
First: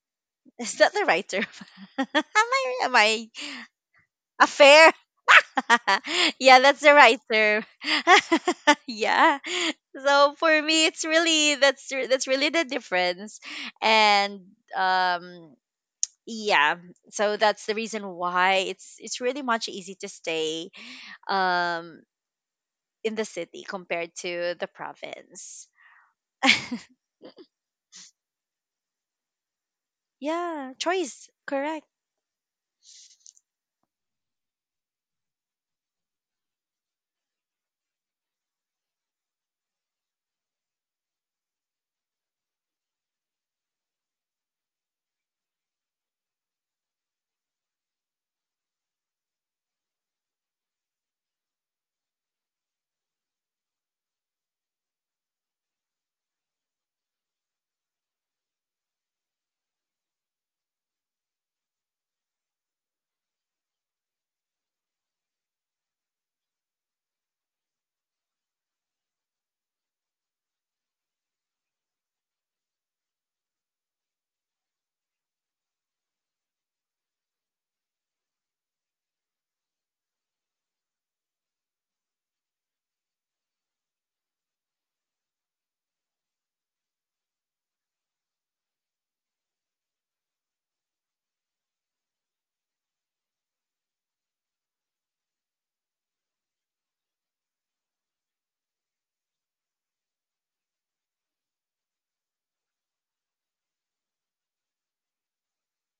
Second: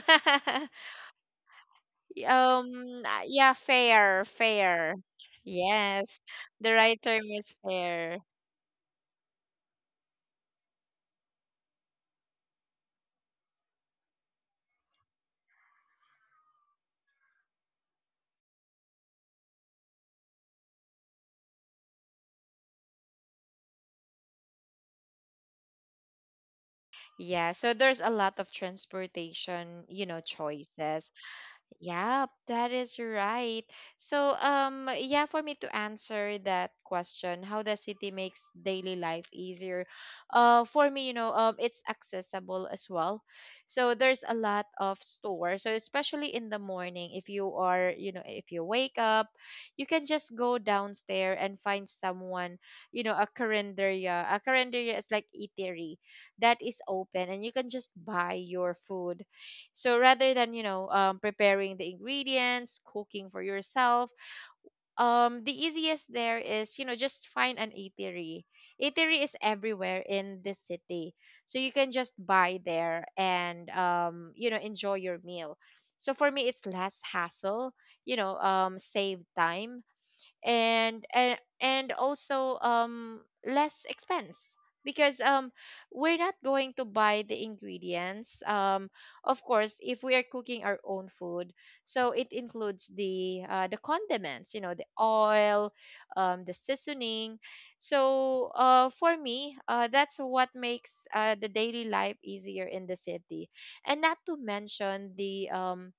S2: Is that the right term? am I am I
S1: Yeah, fair,
S2: affair?
S1: fair. Yes.
S2: Yeah,
S1: The
S2: that's the
S1: right
S2: right
S1: term is
S2: term.
S1: fair.
S2: Yeah. So for me, it's really that's re- that's really the difference, and um yeah that's the reason why it's really much easy to stay um in the city compared to the province.
S1: Yeah, so there's a lot of transportation, you know,
S2: Yeah,
S1: choices.
S2: choice, correct.
S1: Yeah, that is right. So, yeah, for me to answer that question, how the city makes daily life easier, for me, it's accessible as well. So there's a lot of stores. So especially in the morning, if you are, if you wake up, you can just go downstairs and find someone, a carinderia. A carinderia is like eatery that is open, and you can just buy your food, so rather than, preparing the ingredients, cooking for yourself, the easiest there is, just find an eatery. Eatery is everywhere in this city. So you can just buy there and, enjoy your meal. So for me, it's less hassle, save time and also less expense, because we're not going to buy the ingredients, of course if we are cooking our own food, so it includes the condiments, the oil, the seasoning. So for me, that's what makes the daily life easier in the city. And not to mention the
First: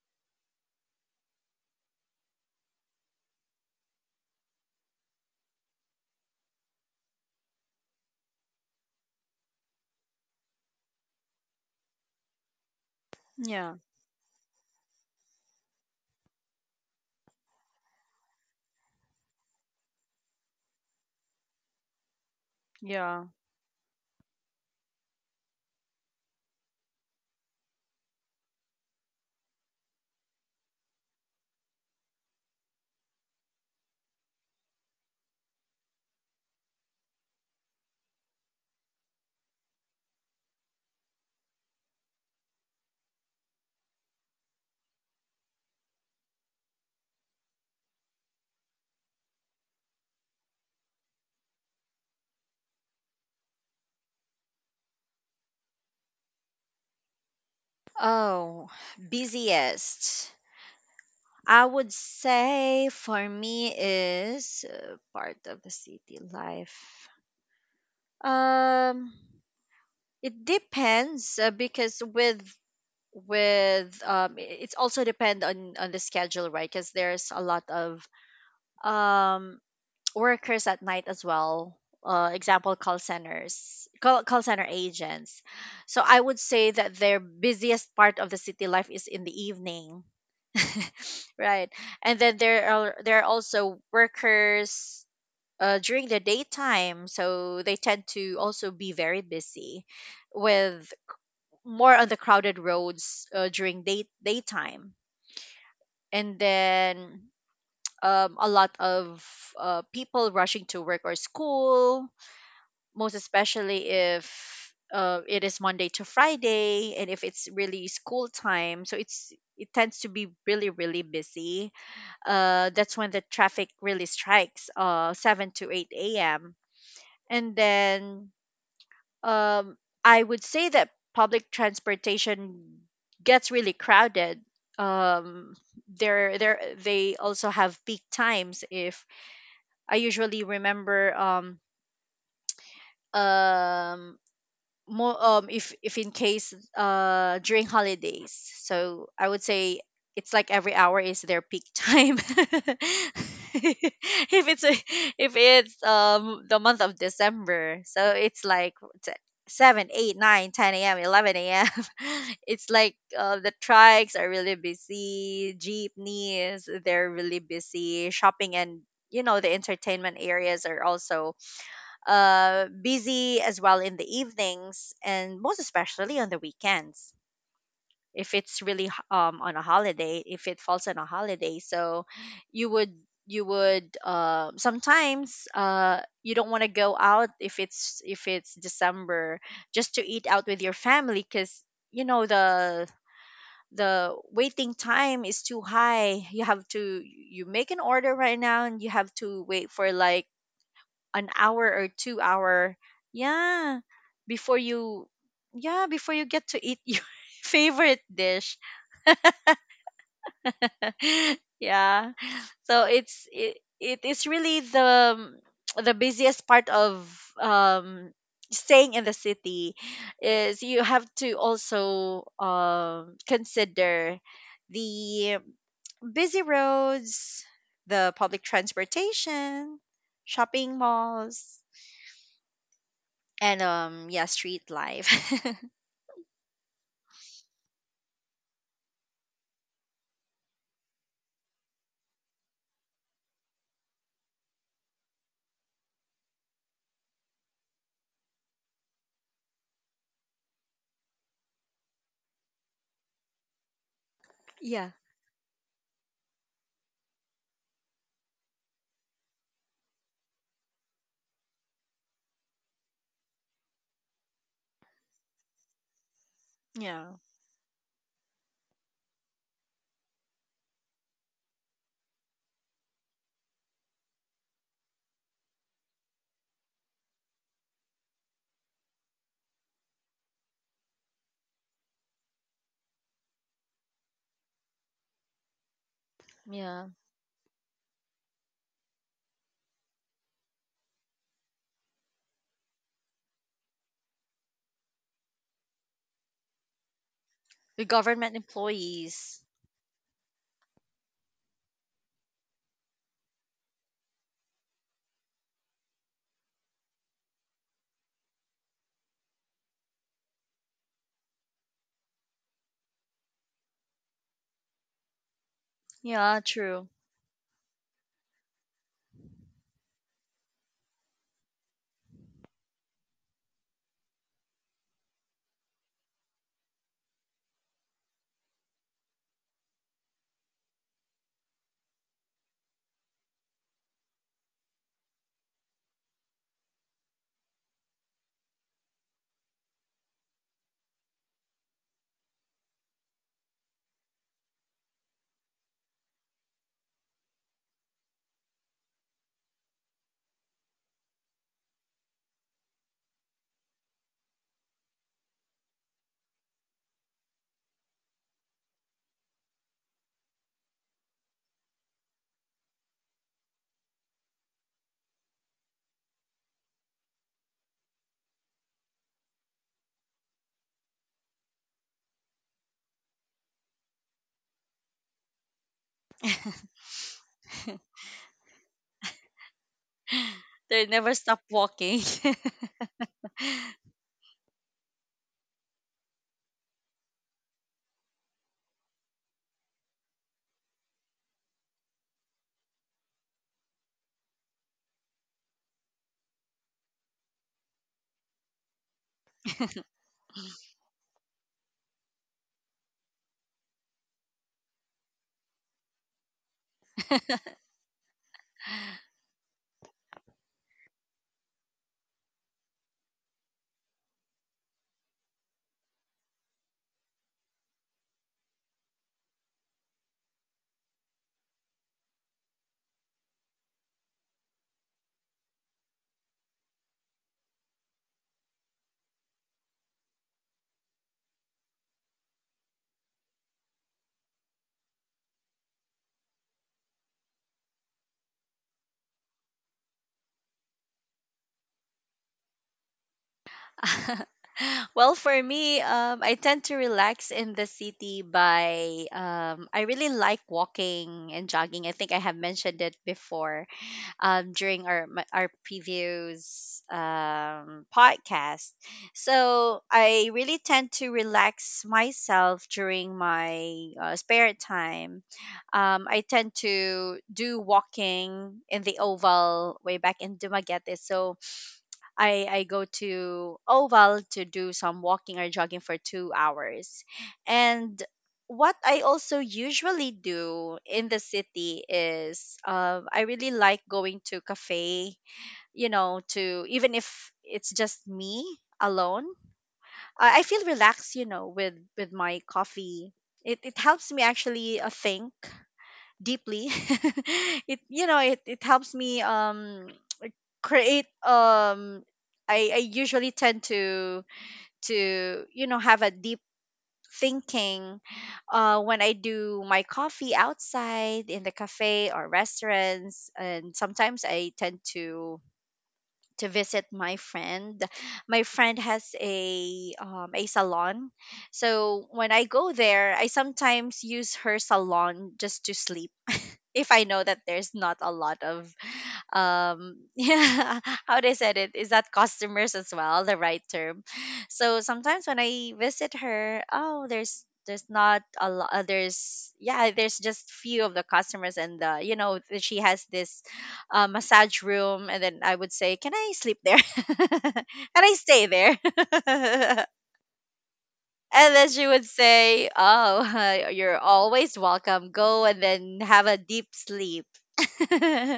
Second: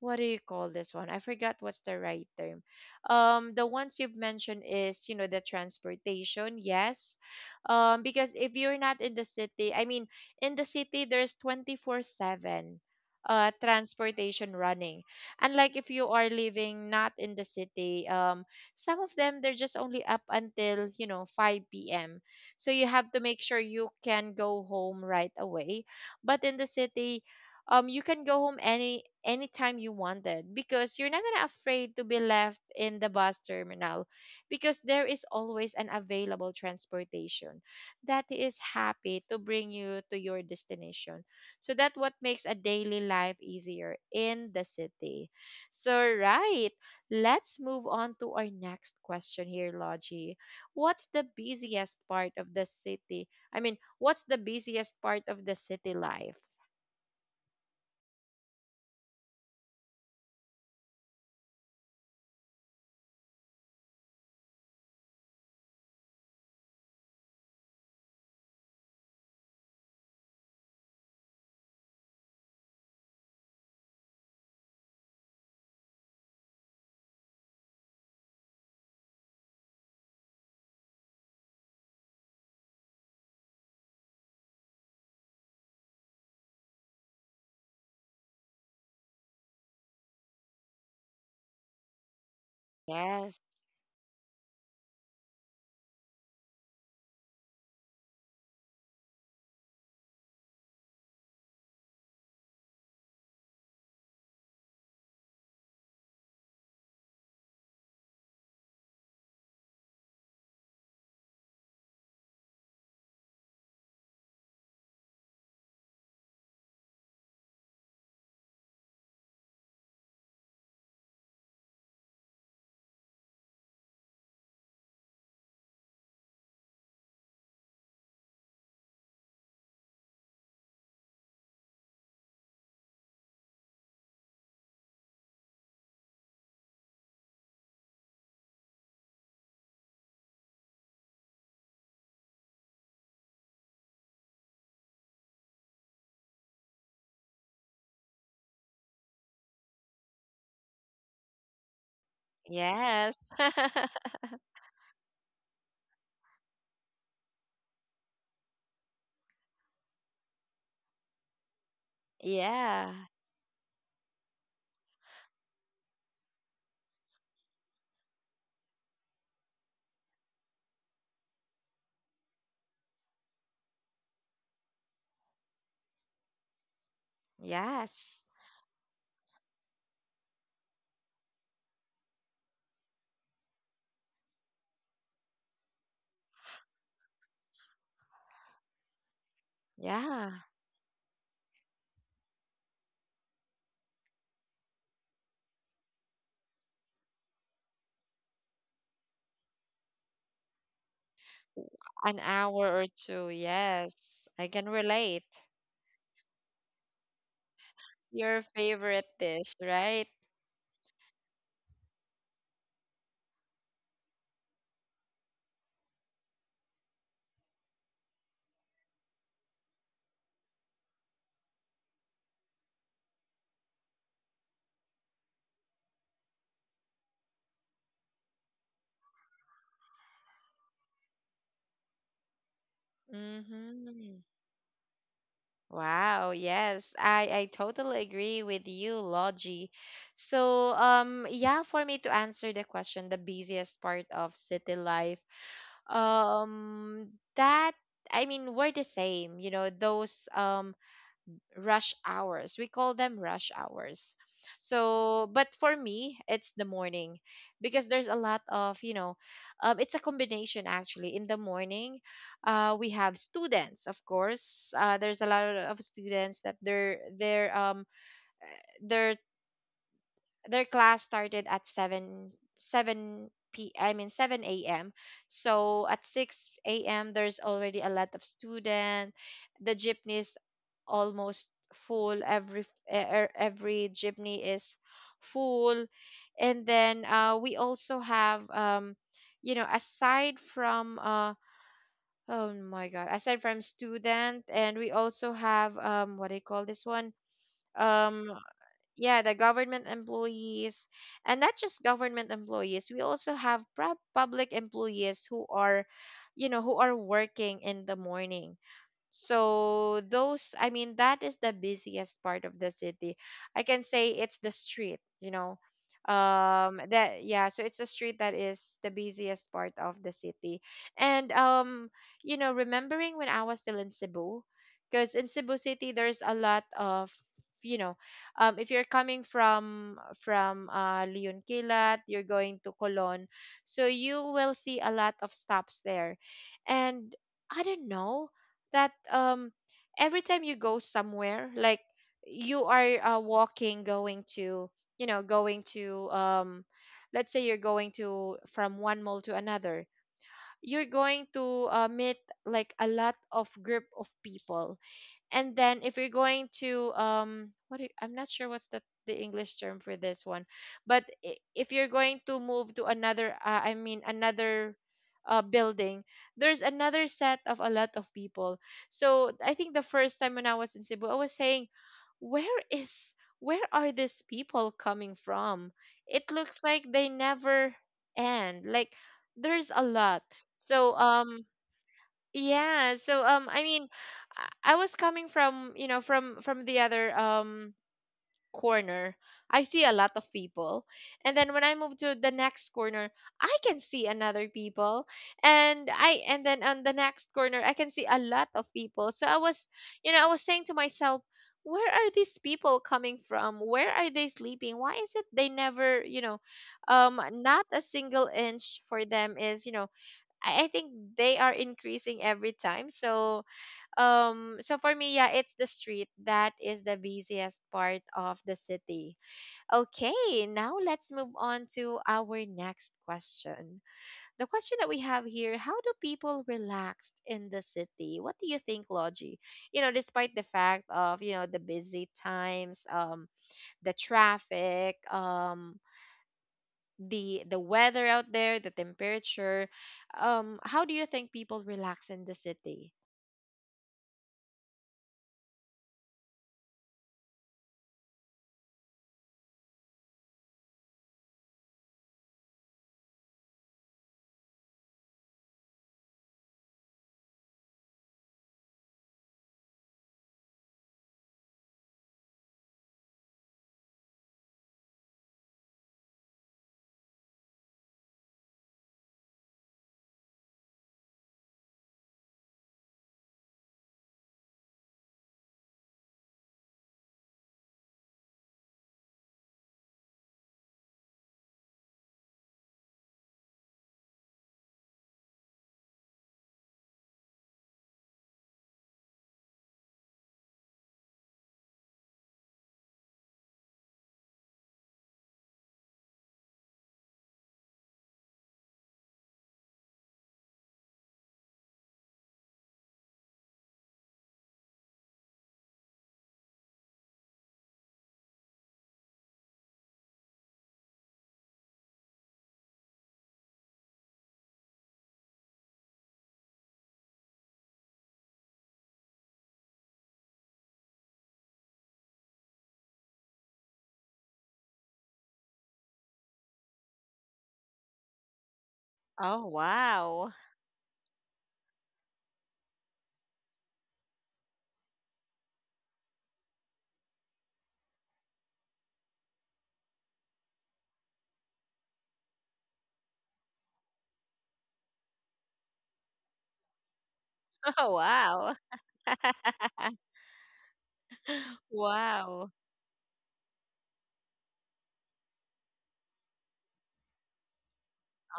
S1: what do you call this one? I forgot what's the right term. The ones you've mentioned is, the transportation, yes. Because if you're not in the city, I mean, in the city, there's 24/7
S2: Yeah,
S1: transportation running. Unlike if you are living not in the city, some of them, they're just only up until, 5 p.m. So you have to
S2: yeah.
S1: make sure you can go home right away. But in the city, you can go home anytime you wanted, because you're not gonna afraid to be left in the bus terminal, because there is always an available transportation that is happy to bring you to your destination. So that what makes a daily life easier in the city. So right, let's move on to our next question here, Logie. What's the busiest part of the city? I mean, what's the busiest part of the city life?
S2: Oh, busiest. I would say for me is part of the city life. Um, it depends, because it's also depend on the schedule, right? Because there's a lot of um workers at night as well, example call centers, call center agents. So I would say that their busiest part of the city life is in the evening. Right. And then there are
S1: Yes.
S2: also workers during the daytime, so they tend to also be very busy with more on the crowded roads during daytime. And then a lot of people rushing to work or school, most especially if it is Monday to Friday and if it's really school time. So it tends to be really really busy. That's when the traffic really strikes, 7 to 8 a.m. And then um, I would say that public transportation gets really crowded. Um, there there They also have peak times. If I usually remember, um more, if in case during holidays. So I would say it's like every hour is their peak time.
S1: Yes.
S2: if it's a- if it's the month of December, so it's like t- 7 a.m., 11 a.m. It's
S1: Yeah.
S2: like the trikes are really busy, jeepneys, they're really busy, shopping, and the entertainment areas are also busy as well in the evenings and most especially on the weekends,
S1: Yes.
S2: if it's really on a holiday, if it falls on a holiday. So you would you would, sometimes, you don't want to go out if it's December, just to eat
S1: Yeah.
S2: out with your family, because you know the the waiting time is too high. You have to You make an order right now, and you have to wait for like an hour
S1: W-
S2: or
S1: An
S2: 2
S1: hour
S2: hour,
S1: or two.
S2: yeah
S1: Yes. I
S2: before
S1: can
S2: you
S1: relate.
S2: yeah, before you get to eat, your favorite
S1: Your
S2: dish.
S1: favorite dish, right?
S2: Yeah, so it is really the busiest part of um staying in the city is you have to also consider the busy roads, the public transportation, shopping malls, and
S1: Mm-hmm.
S2: yeah, street life.
S1: Wow, yes. I totally agree with you, Logie. So, yeah, for me to answer the question, the busiest part of city life, that I mean, we're the same, those rush hours. We call them rush hours.
S2: Yeah.
S1: So, but for me, it's the morning because there's a lot of, it's a combination actually. In the morning, we have students, of course. There's a lot of students that
S2: Yeah,
S1: they're their class started at 7, 7 p I mean 7 a.m., so at 6 a.m. there's already a lot of student. The jeepneys almost full. Every f- e- e- every jeepney is full. And
S2: yeah,
S1: then we also have aside from oh my god, aside from student, and we also have what do you call this one,
S2: the
S1: um,
S2: government
S1: yeah, the
S2: employees.
S1: government employees. And not just government employees, we also have public employees who are who are working in the morning. So those, I mean, that is the busiest part of the city. I can say it's the street, you know.
S2: Yeah, true.
S1: That yeah, so it's the street that is the busiest part of the city. And you know, remembering when I was still in Cebu, because in Cebu City there's a lot of, you know, if you're coming from Leon Kilat, you're going to Colon, so you will see a lot of stops there. And I don't know that every time you go somewhere, like you are walking, going to, going to, let's say you're going to, from one mall to another, you're going to meet like a lot of group of people. And then if you're going to what do you, I'm not sure what's the english term for this one. But if you're going to move to another, I mean another building, there's another set of a lot of people. So I think the first time when I was in Cebu I was saying, where is, where are these people coming from? It looks like they never end. Like there's a lot.
S2: They
S1: So
S2: never stop walking.
S1: yeah, so I mean, I was coming from, you know, from the other corner. I see a lot of people. And then when I move to the next corner, I can see another people. And then on the next corner, I can see a lot of people. So I was, you know, I was saying to myself, where are these people coming from? Where are they sleeping? Why is it they never, you know, not a single inch for them is, you know, I think they are increasing every time. So so for me, yeah, it's the street that is the busiest part of the city. Okay, now let's move on to our next question. The question that we have here, how do people relax in the city? What do you think, Logi? You know, despite the fact of, you know, the busy times, the traffic, the weather out there, the temperature. How do you think people relax in the city?
S2: Well, for me, I tend to relax in the city by I really like walking and jogging. I think I have mentioned it before, during our previous podcast. So I really tend to relax myself during my spare time. I tend to do walking in the Oval way back in Dumaguete. So I go to Oval to do some walking or jogging for 2 hours. And what I also usually do in the city is I really like going to cafe, you know, to even if it's just me alone, I feel relaxed, with, my coffee. It helps me actually think deeply. it you know it, it helps me create. I usually tend to have a deep thinking when I do my coffee outside in the cafe or restaurants. And sometimes I tend to visit my friend. My friend has a salon, so when I go there I sometimes use her salon just to sleep if I know that there's not a lot of
S1: Oh, wow!
S2: yeah, how they said it is, that customers as well, the right term. So sometimes when I visit her, oh, there's not a lot. There's just few of the customers. And the you know th- she has this massage room. And then I would say, can I sleep there? Can
S1: Oh,
S2: I stay
S1: wow!
S2: there? And then she would
S1: Wow!
S2: say, "Oh, you're always welcome. Go and then have a deep sleep."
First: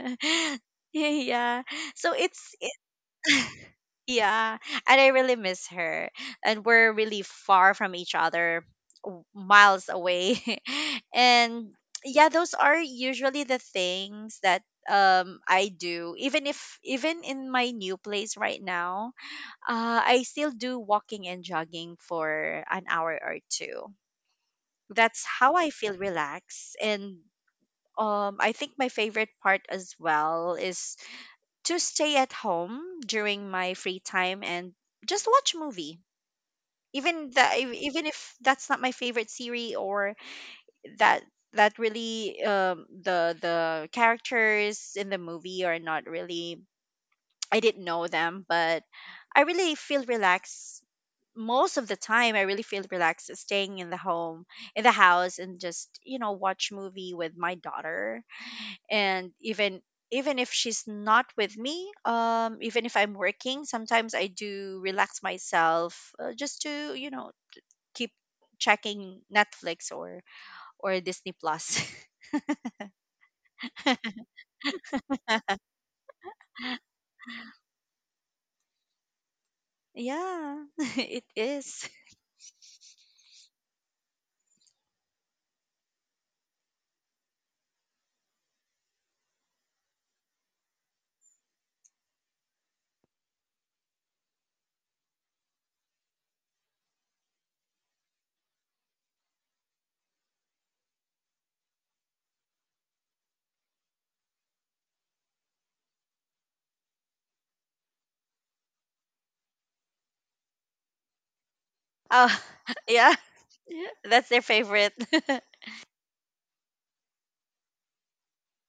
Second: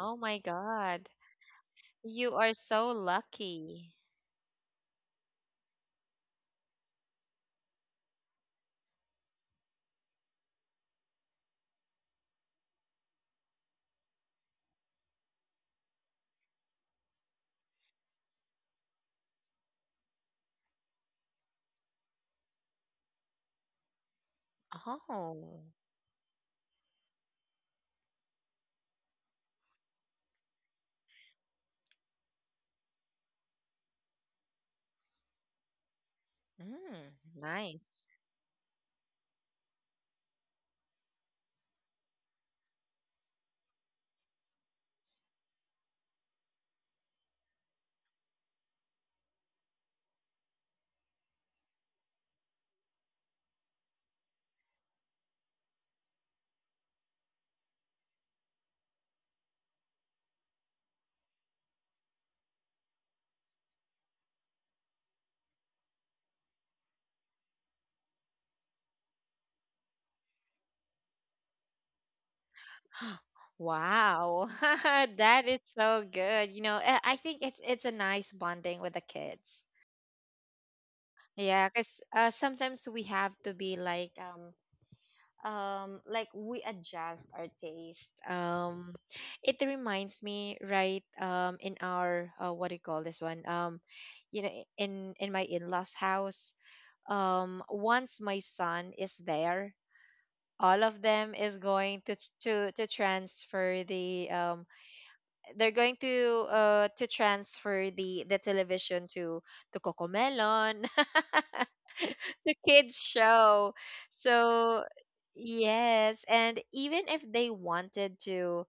S1: Oh my God!
S2: Yeah. So
S1: You are so lucky.
S2: yeah, and I really miss her, and we're really far from each other, miles away, and yeah, those are usually the things that I do. Even if even in my new place right now, I still do walking and jogging for an hour or two. That's how
S1: Oh,
S2: I feel relaxed. And I think my favorite part as well is to stay at home during my free time and just watch movie.
S1: mm,
S2: Even that, even
S1: nice.
S2: if that's not my favorite series, or that that really, the characters in the movie are not really, I didn't know them, but I really feel relaxed most of the time. I really feel relaxed staying in the home, in the house, and just watch movie with my daughter. And even if she's not with me, even if I'm working, sometimes I do relax myself, just to keep checking Netflix or Disney Plus.
S1: Wow, that is so good. You know, I think it's a nice bonding with the kids.
S2: Yeah. It
S1: Yeah,
S2: is.
S1: because sometimes we have to be like we adjust our taste. It reminds me, right, in our what do you call this one? You know, in my in-laws house. Once my son is there, all of them is going to to transfer the, they're going to transfer the television to Cocomelon,
S2: Oh.
S1: to kids
S2: Yeah.
S1: show.
S2: That's their
S1: So
S2: favorite.
S1: yes, and even if they wanted to,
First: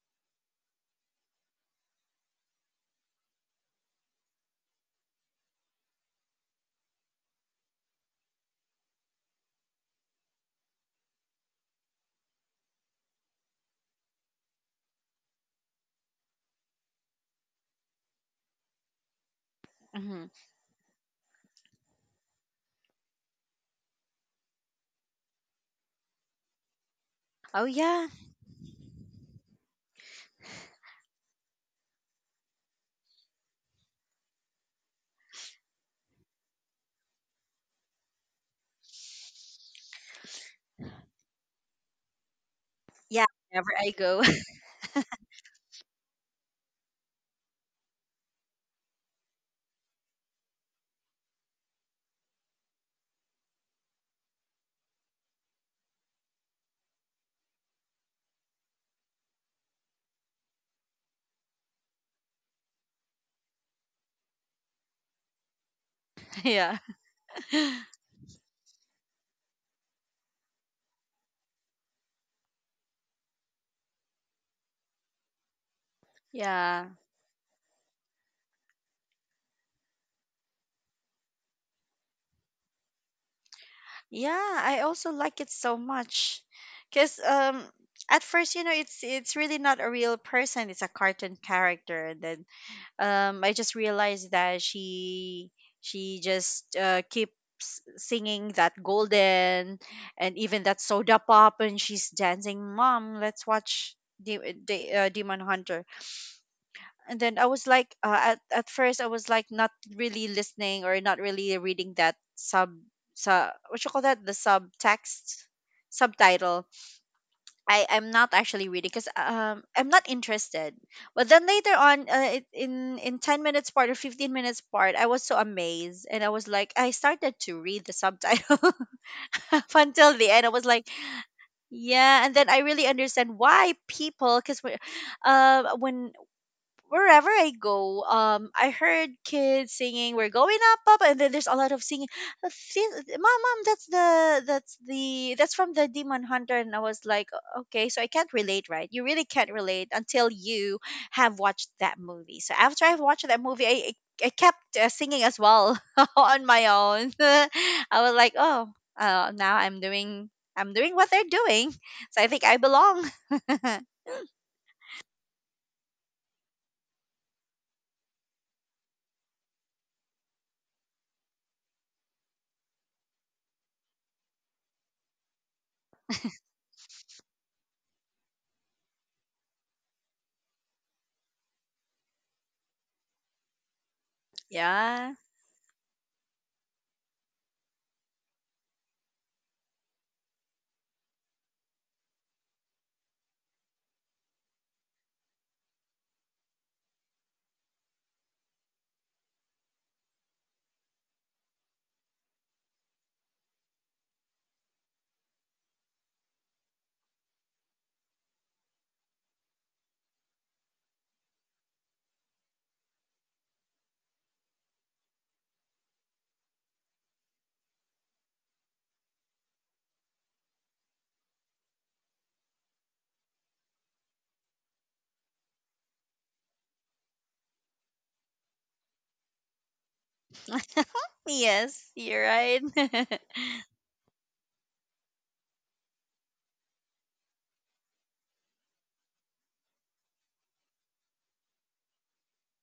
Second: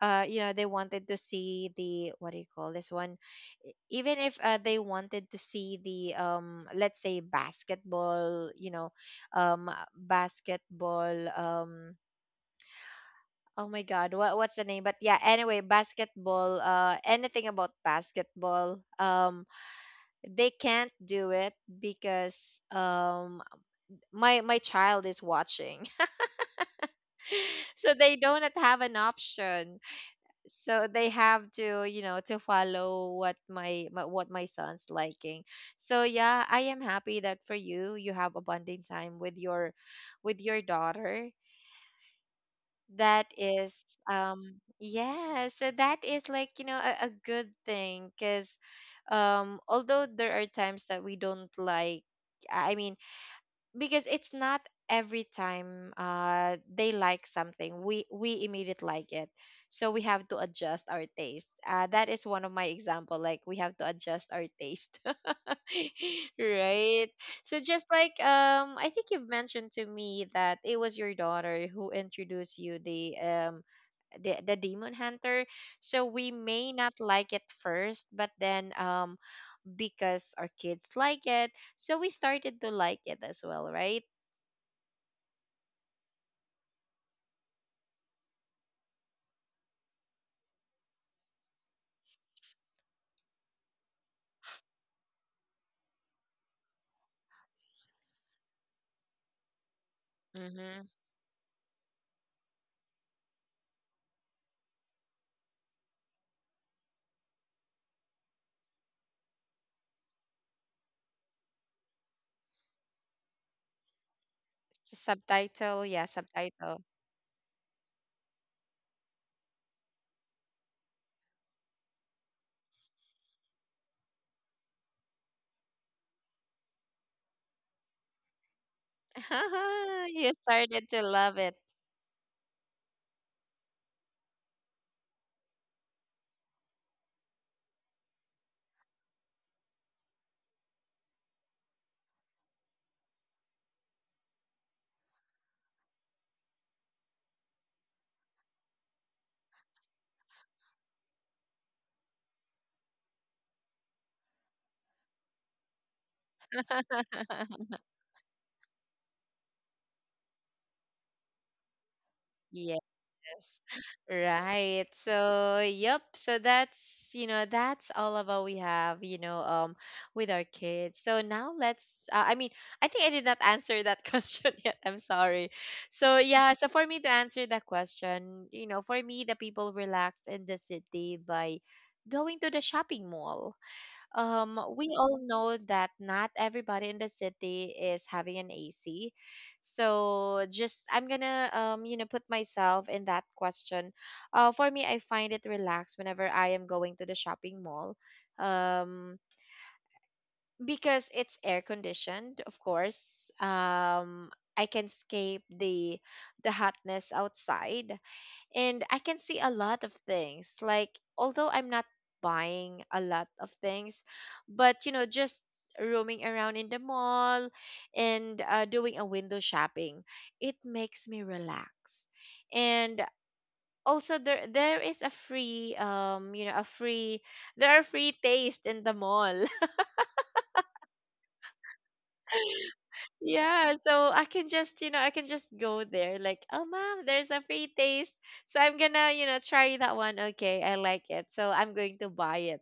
S1: they wanted to see the, what do you call this one? Even if they wanted to see the, let's say basketball, you know, um basketball, oh my God, what's the name? But yeah, anyway, basketball, anything about basketball,
S2: Hmm.
S1: they can't do it because, my child is watching,
S2: Oh
S1: so
S2: yeah,
S1: they don't have an option. So they have to, you know, to follow what my what my son's liking. So yeah, I am happy that for you, you have a bonding time with your daughter. That
S2: yeah. Whenever
S1: is,
S2: I go,
S1: yeah, so that is like, you know, a good thing because, although there are times that we don't like, I mean, because it's not every time they like something, we immediately like it, so we have to adjust our taste. That is one of my example, like, we have to adjust our taste.
S2: yeah,
S1: Right. So just like, I think you've mentioned to me that it was your daughter who introduced you the, the demon hunter. So we may
S2: yeah,
S1: not like it first, but then, because our kids like it, so we started to like it as well, right?
S2: yeah. I also like it so much, cause at first, it's really not a real person. It's a cartoon character. And then I just realized that she just keeps singing that golden, and even that
S1: Mm-hmm.
S2: soda pop, and she's dancing. Mom, let's watch the Demon Hunter. And then I was like, at first I was like not really listening or not really reading that sub sub what you call that, the subtext,
S1: Subtitle, yeah,
S2: subtitle.
S1: subtitle.
S2: I'm not actually reading because I'm not interested. But then later on, in 10 minutes part or 15 minutes part, I was so amazed and I was like, I started to read the subtitle up until the
S1: You
S2: end. I was
S1: started
S2: like,
S1: to love it.
S2: yeah, and then I really understand why people, because when wherever I go, I heard kids singing, "We're going up, up," and then there's a lot of singing. Mom, that's the that's the that's from the Demon Hunter." And I was like, "Okay, so I can't relate, right? You really can't relate until you have watched that movie." So after I've watched that movie, I kept, singing as well on my own. I was like, oh, now I'm doing what they're doing, so I think I belong.
S1: Yes, right. So, yep. So that's, you know, that's all about we have, you know, with our kids. So now let's, I mean, I think I did not answer that question yet. I'm sorry. So, yeah, so for me to answer that question, you know, for me, the people relax in the city by going to the shopping mall. We
S2: Yeah.
S1: all know that not everybody in the city is having an AC. So just I'm gonna, you know, put myself in that question. For me, I find it relaxed whenever I am going to the shopping mall. Um, because it's air conditioned, of course. I can escape the hotness outside, and I can see a lot of things. Like, although I'm not buying a lot of things, but you know, just roaming around in the mall and doing a window shopping, it makes me relax. And also there is a free, you know, a free, there are free taste in the mall.
S2: Yes, you're right.
S1: Yeah, so I can just, you know, I can just go there like, "Oh, mom, there's a free taste." So I'm gonna, you know, try that one. Okay, I like it. So I'm going to buy it.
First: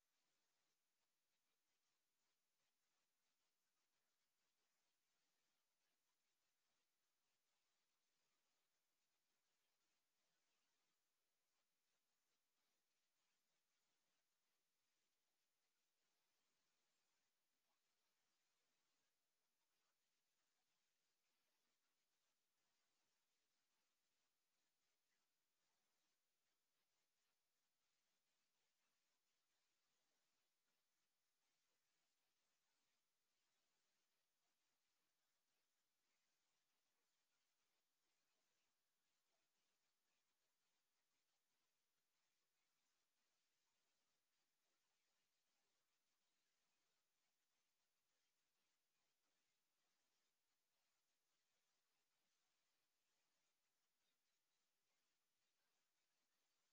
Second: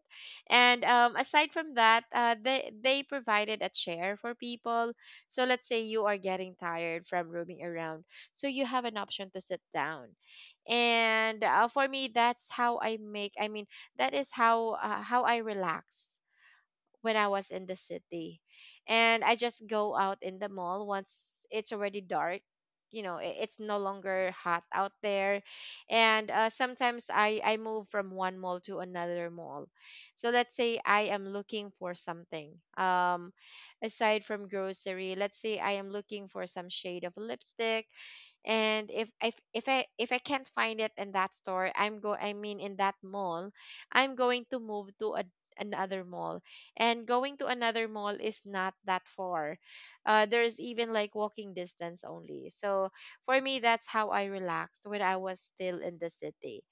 S1: And, aside from that, they provided a chair for people. So let's say you are getting tired from roaming around. So you have an option to sit down. And for me, that's how I make, I mean, that is how, how I relax when I was in the city. And I just go out in the mall once it's already dark. You know, it's no longer hot out there. And sometimes I move from one mall to another mall. So let's say I am looking for something. Aside from grocery, let's say I am looking for some shade of lipstick, and if I, if I can't find it in that store, I mean, in that mall, I'm going to move to a, another mall, and going to another mall is not that far. There's even like walking distance only. So for me, that's how I relaxed when I was still in the city.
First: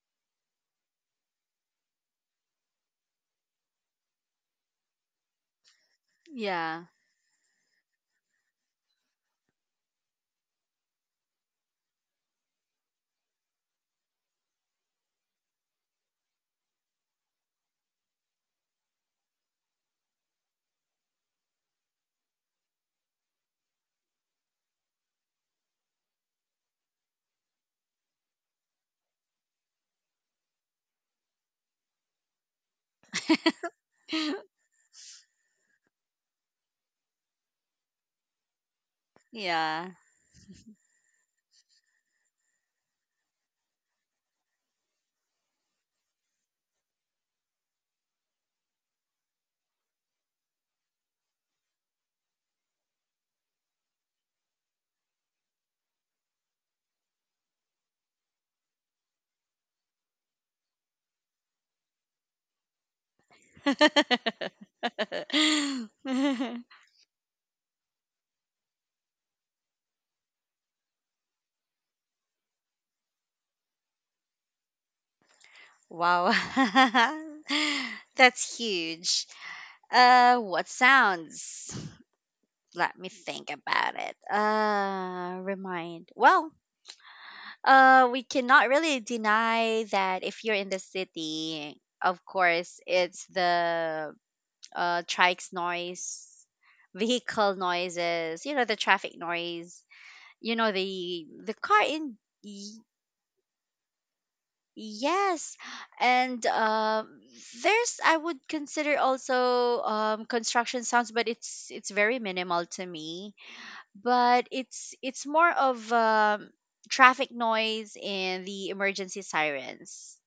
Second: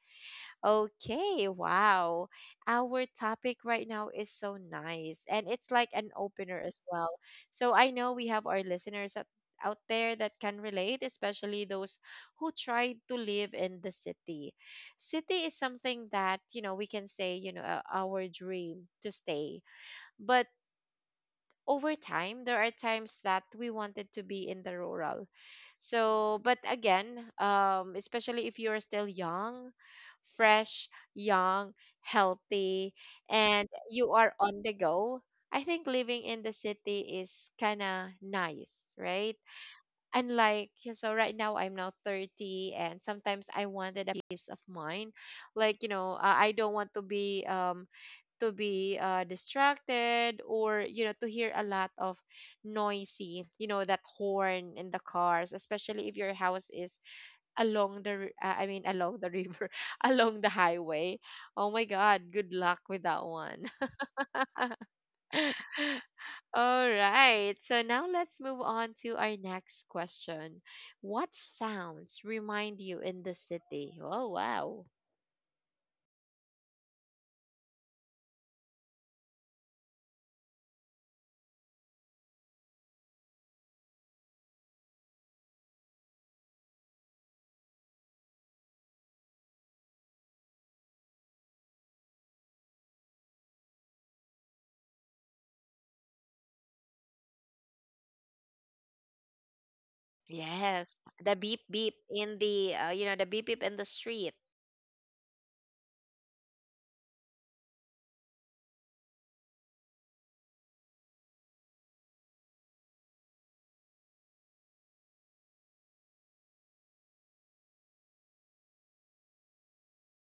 S1: Okay, wow. Our topic right now is so nice, and it's like an opener as
S2: Yeah.
S1: well. So I know we have our listeners at out there that can relate, especially those who tried to live in the city. City is something that, you know, we can say, you know, our dream to stay, but over time there are times that we wanted to be in the rural. So but again, especially if you're still young, fresh, young, healthy, and you are on the go, I think living in the city is kind of nice, right?
S2: Yeah.
S1: Unlike, so right now I'm now 30, and sometimes I wanted a peace of mind, like, you know, I don't want to be, to be, distracted, or you know, to hear a lot of noisy, you know, that horn in the cars, especially if your house is along the I mean along the river, along the highway. Oh my God, good luck with that one. All right, so now let's move on to our next question. What sounds remind you in the city? Oh wow.
S2: Wow. That's huge. What sounds? Let me think about it. Remind. Well, we cannot really deny that if you're in the city, of course, it's the trikes noise, vehicle noises, the traffic noise, you know,
S1: Yes,
S2: the
S1: the
S2: the
S1: beep
S2: car
S1: beep
S2: in
S1: in the,
S2: y-
S1: you know, the beep beep in the street.
S2: yes, and there's I would consider also construction sounds, but it's very minimal to me. But it's more of traffic noise and the emergency sirens,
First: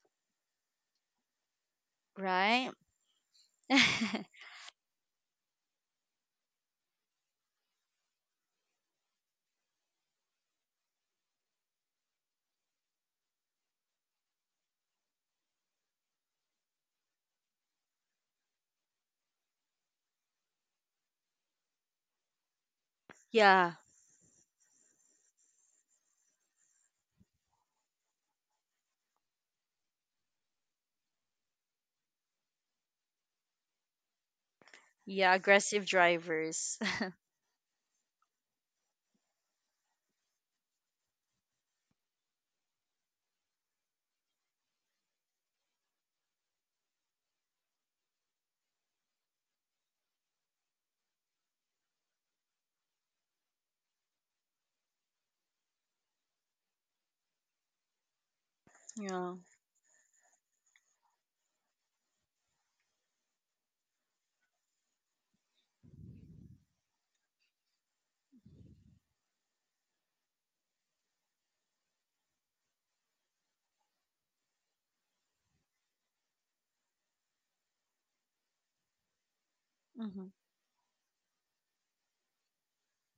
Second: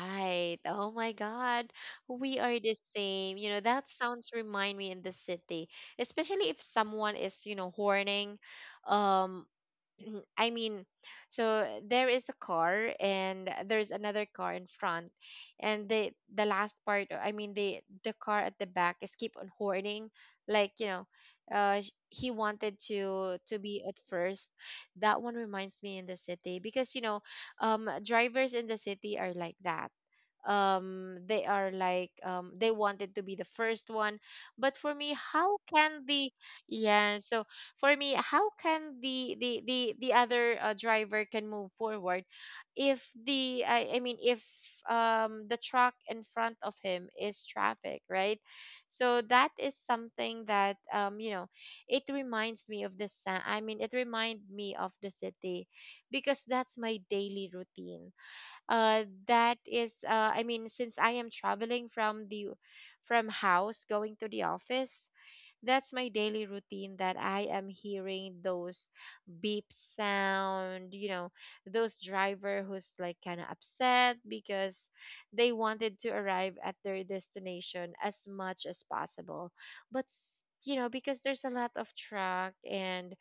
S1: Right. Oh my God. We are
S2: right?
S1: the same. You know, that sounds remind me in the city, especially if someone is, you know, horning. Um, I mean, so there is a car and there's another car in front, and the last part, I mean, the car at the back is keep on horning, like, you know, he wanted to
S2: Yeah,
S1: be at first. That one reminds me in the city because, you know, drivers in the city are like that. They are like, they wanted to be the first one. But for me,
S2: yeah,
S1: how
S2: aggressive
S1: can the,
S2: drivers.
S1: yeah, so for me, how can the the other driver can move forward if the, I mean, if, the truck in front of him is traffic, right? So that is something that, you know, it reminds me of the it remind me of the city because that's my daily routine.
S2: Yeah.
S1: That is, I mean, since I am traveling from the from house going to the office, that's my daily routine that I am hearing those beep sound, you know, those driver who's like kind of upset because they wanted to arrive at their destination as much as possible. But
S2: Hmm.
S1: you know, because there's a lot of truck and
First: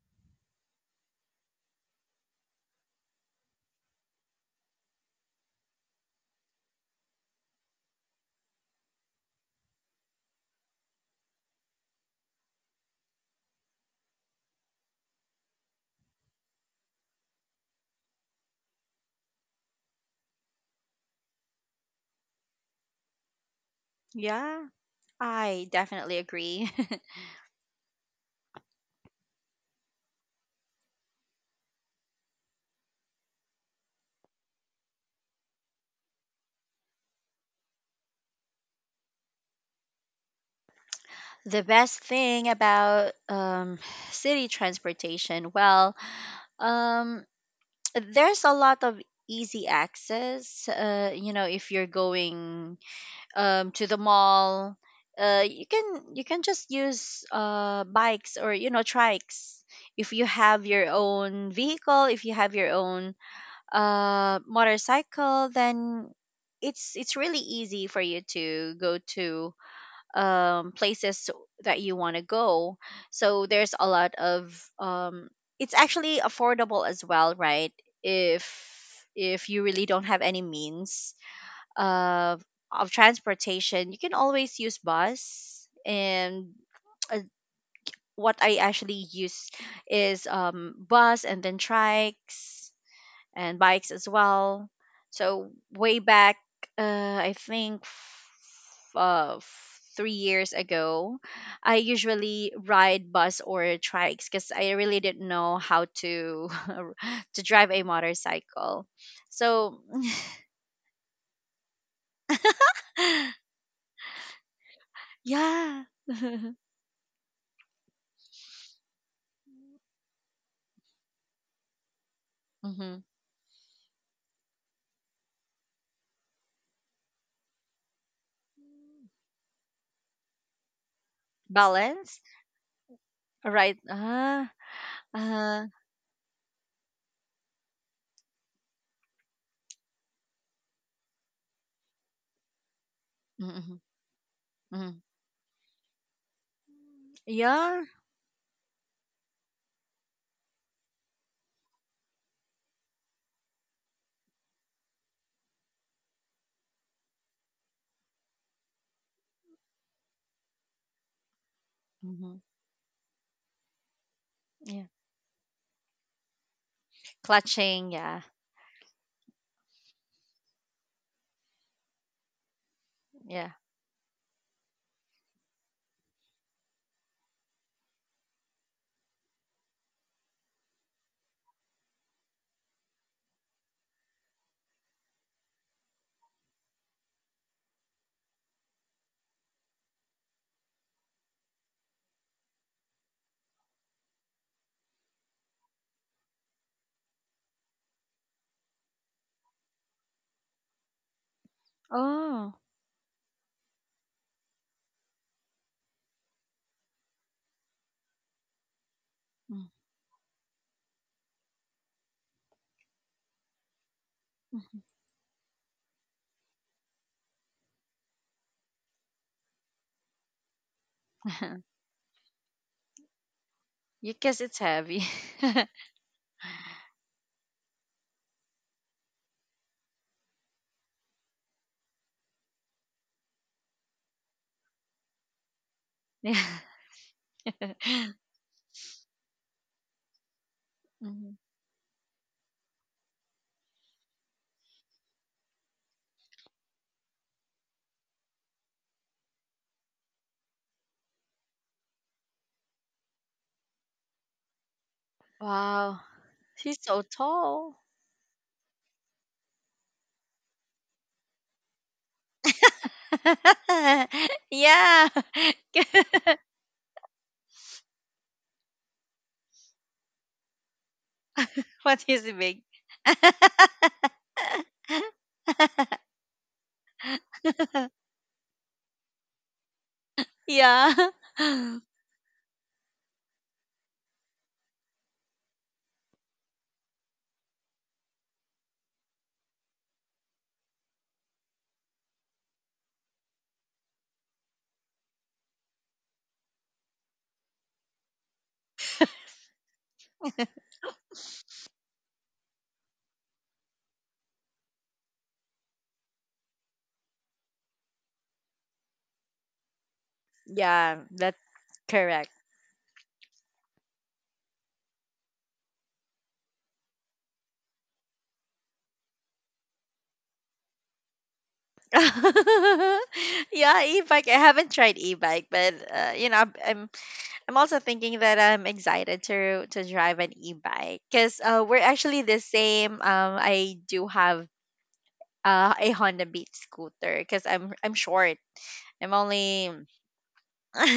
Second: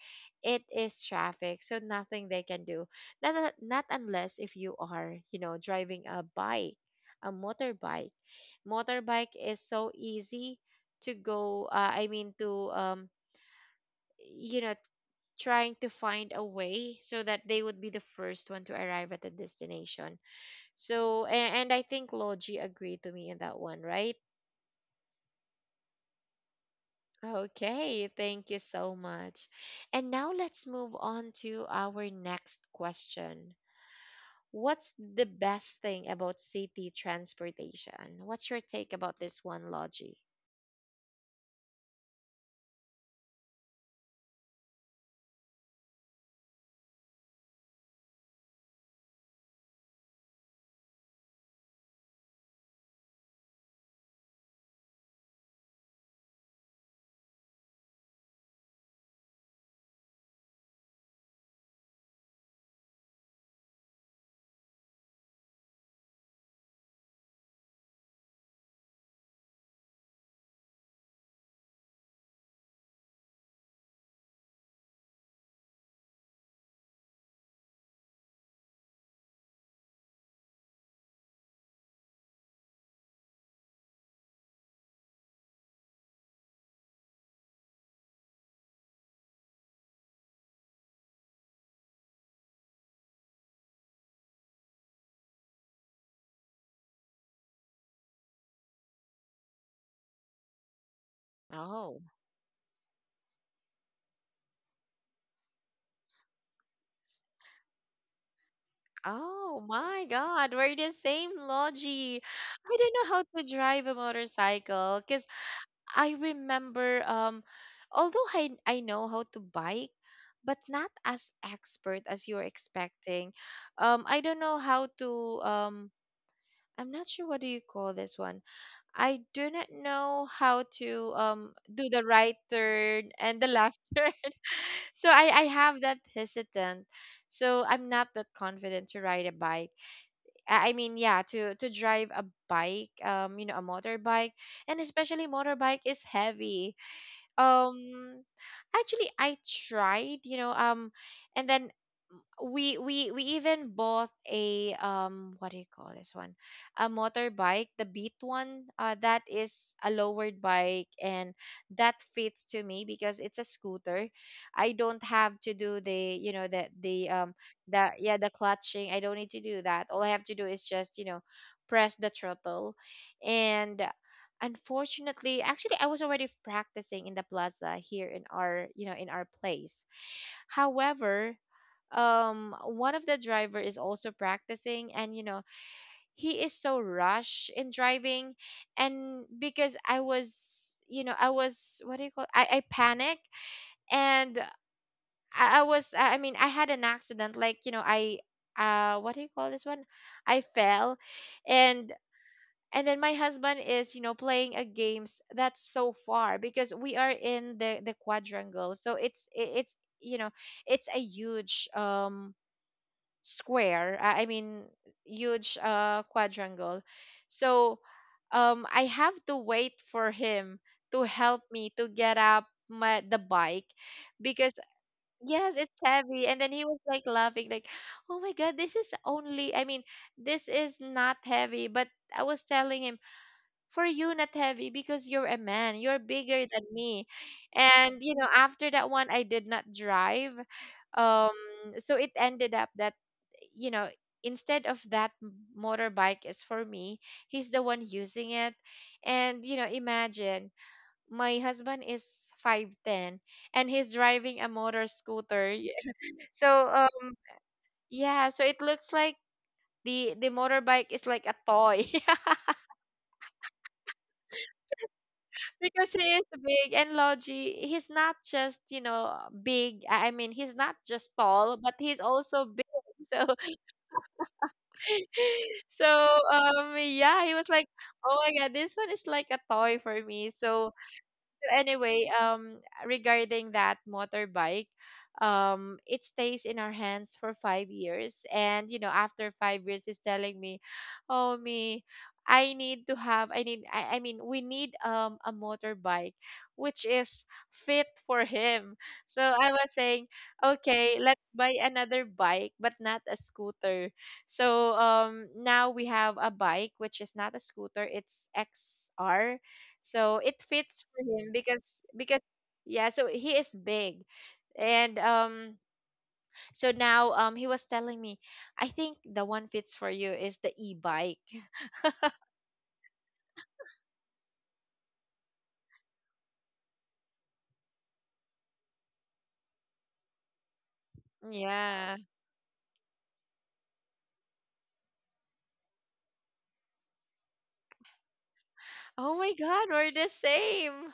S1: it is traffic, so nothing they can do. Not unless if you are, you know, driving a bike, a motorbike. Motorbike is so easy to go, I mean to, you know, trying to find a way so that they would be the first one to arrive at the destination. So and I think Logi agreed to me in that one, right?
S2: Yeah. I definitely agree.
S1: Okay, thank you so much. And now let's move on to our next question. What's the best thing about city transportation? What's your take about this one, Logi?
S2: The best thing about city transportation, well, um, there's a lot of easy access. If you're going to the mall, you can just use bikes or trikes. If you have your own vehicle, if you have your own motorcycle, then it's really easy for you to go to places that you want to go. So there's a lot of it's actually affordable as well, right? If if you really don't have any means of of transportation, you can always use bus. And uh, what I actually use is bus and then trikes and bikes as well. So way back, I think 3 years ago, I
S1: Oh.
S2: usually ride bus or trikes because I really didn't know how to to drive a motorcycle.
S1: Oh
S2: So
S1: my God, we're the same, Logie. I don't know how to drive a motorcycle because
S2: yeah,
S1: I remember, although I know how to bike, but not as expert as you're
S2: hmm,
S1: expecting. I don't know how to, I'm not sure what do you call this one. I do not know how to, do the
S2: balance,
S1: right turn and the
S2: right?
S1: left turn. So I
S2: Uh,
S1: have that hesitant. So I'm not that confident to ride a bike. I mean, yeah, to drive a bike, you know, a
S2: mm-hmm,
S1: motorbike, and
S2: mm-hmm.
S1: especially motorbike is heavy.
S2: Yeah.
S1: Um, actually, I tried, you know, and then we even bought a, what do you call this one, a motorbike, the beat one, that is a lowered bike, and that
S2: Hmm.
S1: fits to me because it's a scooter. I
S2: Yeah.
S1: don't have to do the, you know, the
S2: Clutching.
S1: the,
S2: Yeah.
S1: yeah, the clutching. I don't need to do that. All I have to do is just, you know, press the throttle.
S2: Yeah.
S1: And unfortunately, actually, I was already practicing in the plaza here in our, you know, in our place. However, one of the driver is also practicing, and you know, he is so rush in driving. And because I was, you know, I was, what do you call, I panic, and I was I mean I had an accident, like, you know, I, what do you call this one, I fell. and
S2: Oh.
S1: and then my husband is, you know, playing a games that's so far because we are in the quadrangle, so it's
S2: Mm-hmm.
S1: it's, you know, it's a huge, square, huge quadrangle. So, I have to wait for him to help me to get up my the bike
S2: Because it's
S1: because,
S2: heavy.
S1: yes, it's heavy. And then he was like laughing like, oh my God, this is only, I mean, this is not heavy. But I was telling him, for you not heavy because you're a man, you're
S2: Yeah.
S1: bigger than me. And you know, after that one, I did not drive.
S2: Mhm.
S1: Um, so it ended up that, you know, instead of that motorbike is for me, he's the one using it. And you know, imagine, my husband is 5'10, and he's driving a motor scooter.
S2: Wow.
S1: So,
S2: She's so tall.
S1: yeah, so it looks like the motorbike is like a toy.
S2: Yeah.
S1: Because he is big, and Logie, he's not just, you know, big. I mean, he's not just tall, but
S2: What
S1: he's
S2: is
S1: also
S2: big?
S1: big. So, so, yeah, he was like, "Oh my God, this one is like a toy for me." So,
S2: Yeah.
S1: anyway, regarding that motorbike, it stays in our hands for 5 years, and you know, after 5 years, he's telling me, "Oh me, I need to have, I need, I mean, we need, a motorbike, which is fit for him." So I was saying, "Okay, let's buy another bike, but not a scooter." So, now we have a bike which is not a scooter; it's XR, so it fits
S2: Yeah,
S1: for him
S2: that's
S1: because,
S2: correct.
S1: yeah, so he is big. And, so now, he was telling me, I think the one fits for you is the e-bike.
S2: Yeah, e-bike. I haven't tried e-bike, but I'm also thinking that I'm excited to drive an e-bike because we're
S1: Yeah.
S2: actually the same. I do have a Honda Beat scooter because I'm short. I'm
S1: Oh my
S2: only
S1: God, we're the same.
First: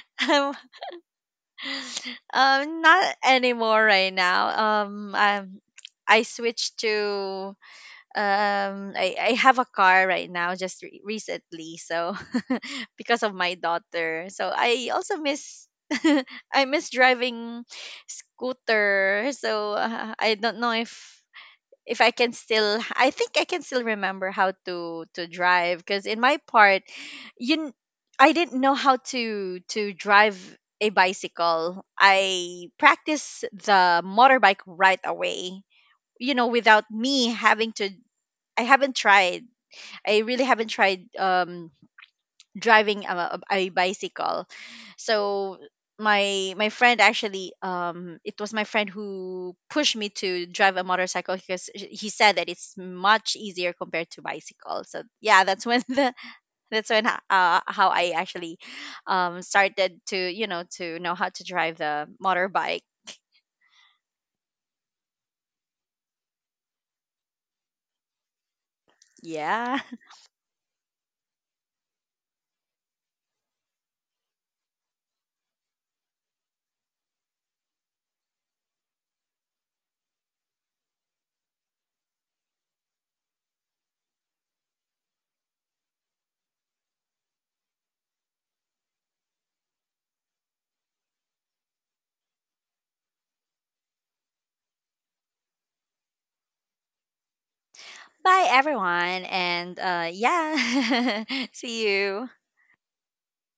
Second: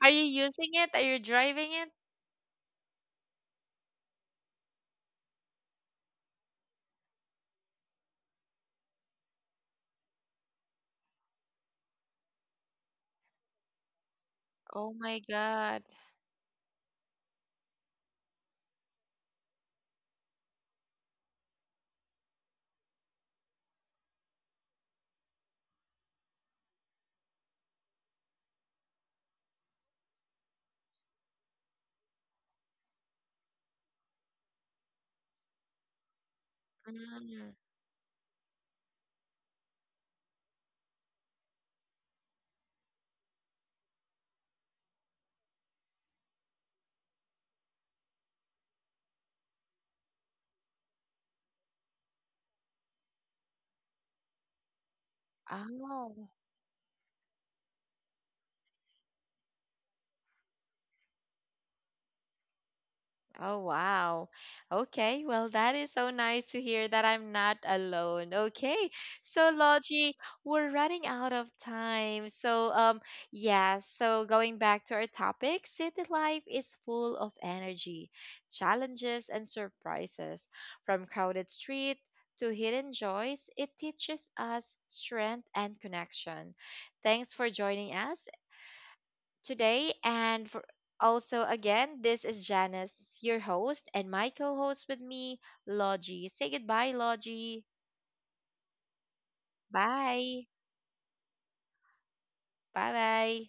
S1: Are you using it? Are you driving it?
S2: not anymore right now. Um, i I switched to, I have a car right now just recently. So because of my daughter, so I
S1: Oh
S2: also
S1: my
S2: miss
S1: God.
S2: I miss driving scooter. So I don't know if I can still, I think I can still remember how to drive because in my part, you kn- I didn't know how to drive a bicycle. I practice the motorbike right away, without me
S1: Mm.
S2: having to. I haven't tried. I really haven't tried driving a bicycle. So my friend actually, it was my friend who pushed me to drive a motorcycle because he said that it's much easier compared to bicycle. So yeah, that's when the
S1: Oh.
S2: that's when h- how I actually started to know how to drive the motorbike.
S1: Oh, wow. Okay. Well, that is so nice to hear that I'm not alone. Okay. So,
S2: Yeah.
S1: Logie, we're running out of time. So, yeah. So, going back to our topic, city life is full of energy, challenges, and surprises. From crowded street to hidden joys, it teaches us strength and connection. Thanks for joining us today. And for also, again, this is Janice, your host, and my co host with me, Logie. Say goodbye, Logie.
S2: Bye everyone, and
S1: Bye.
S2: yeah. See you.
S1: Bye bye.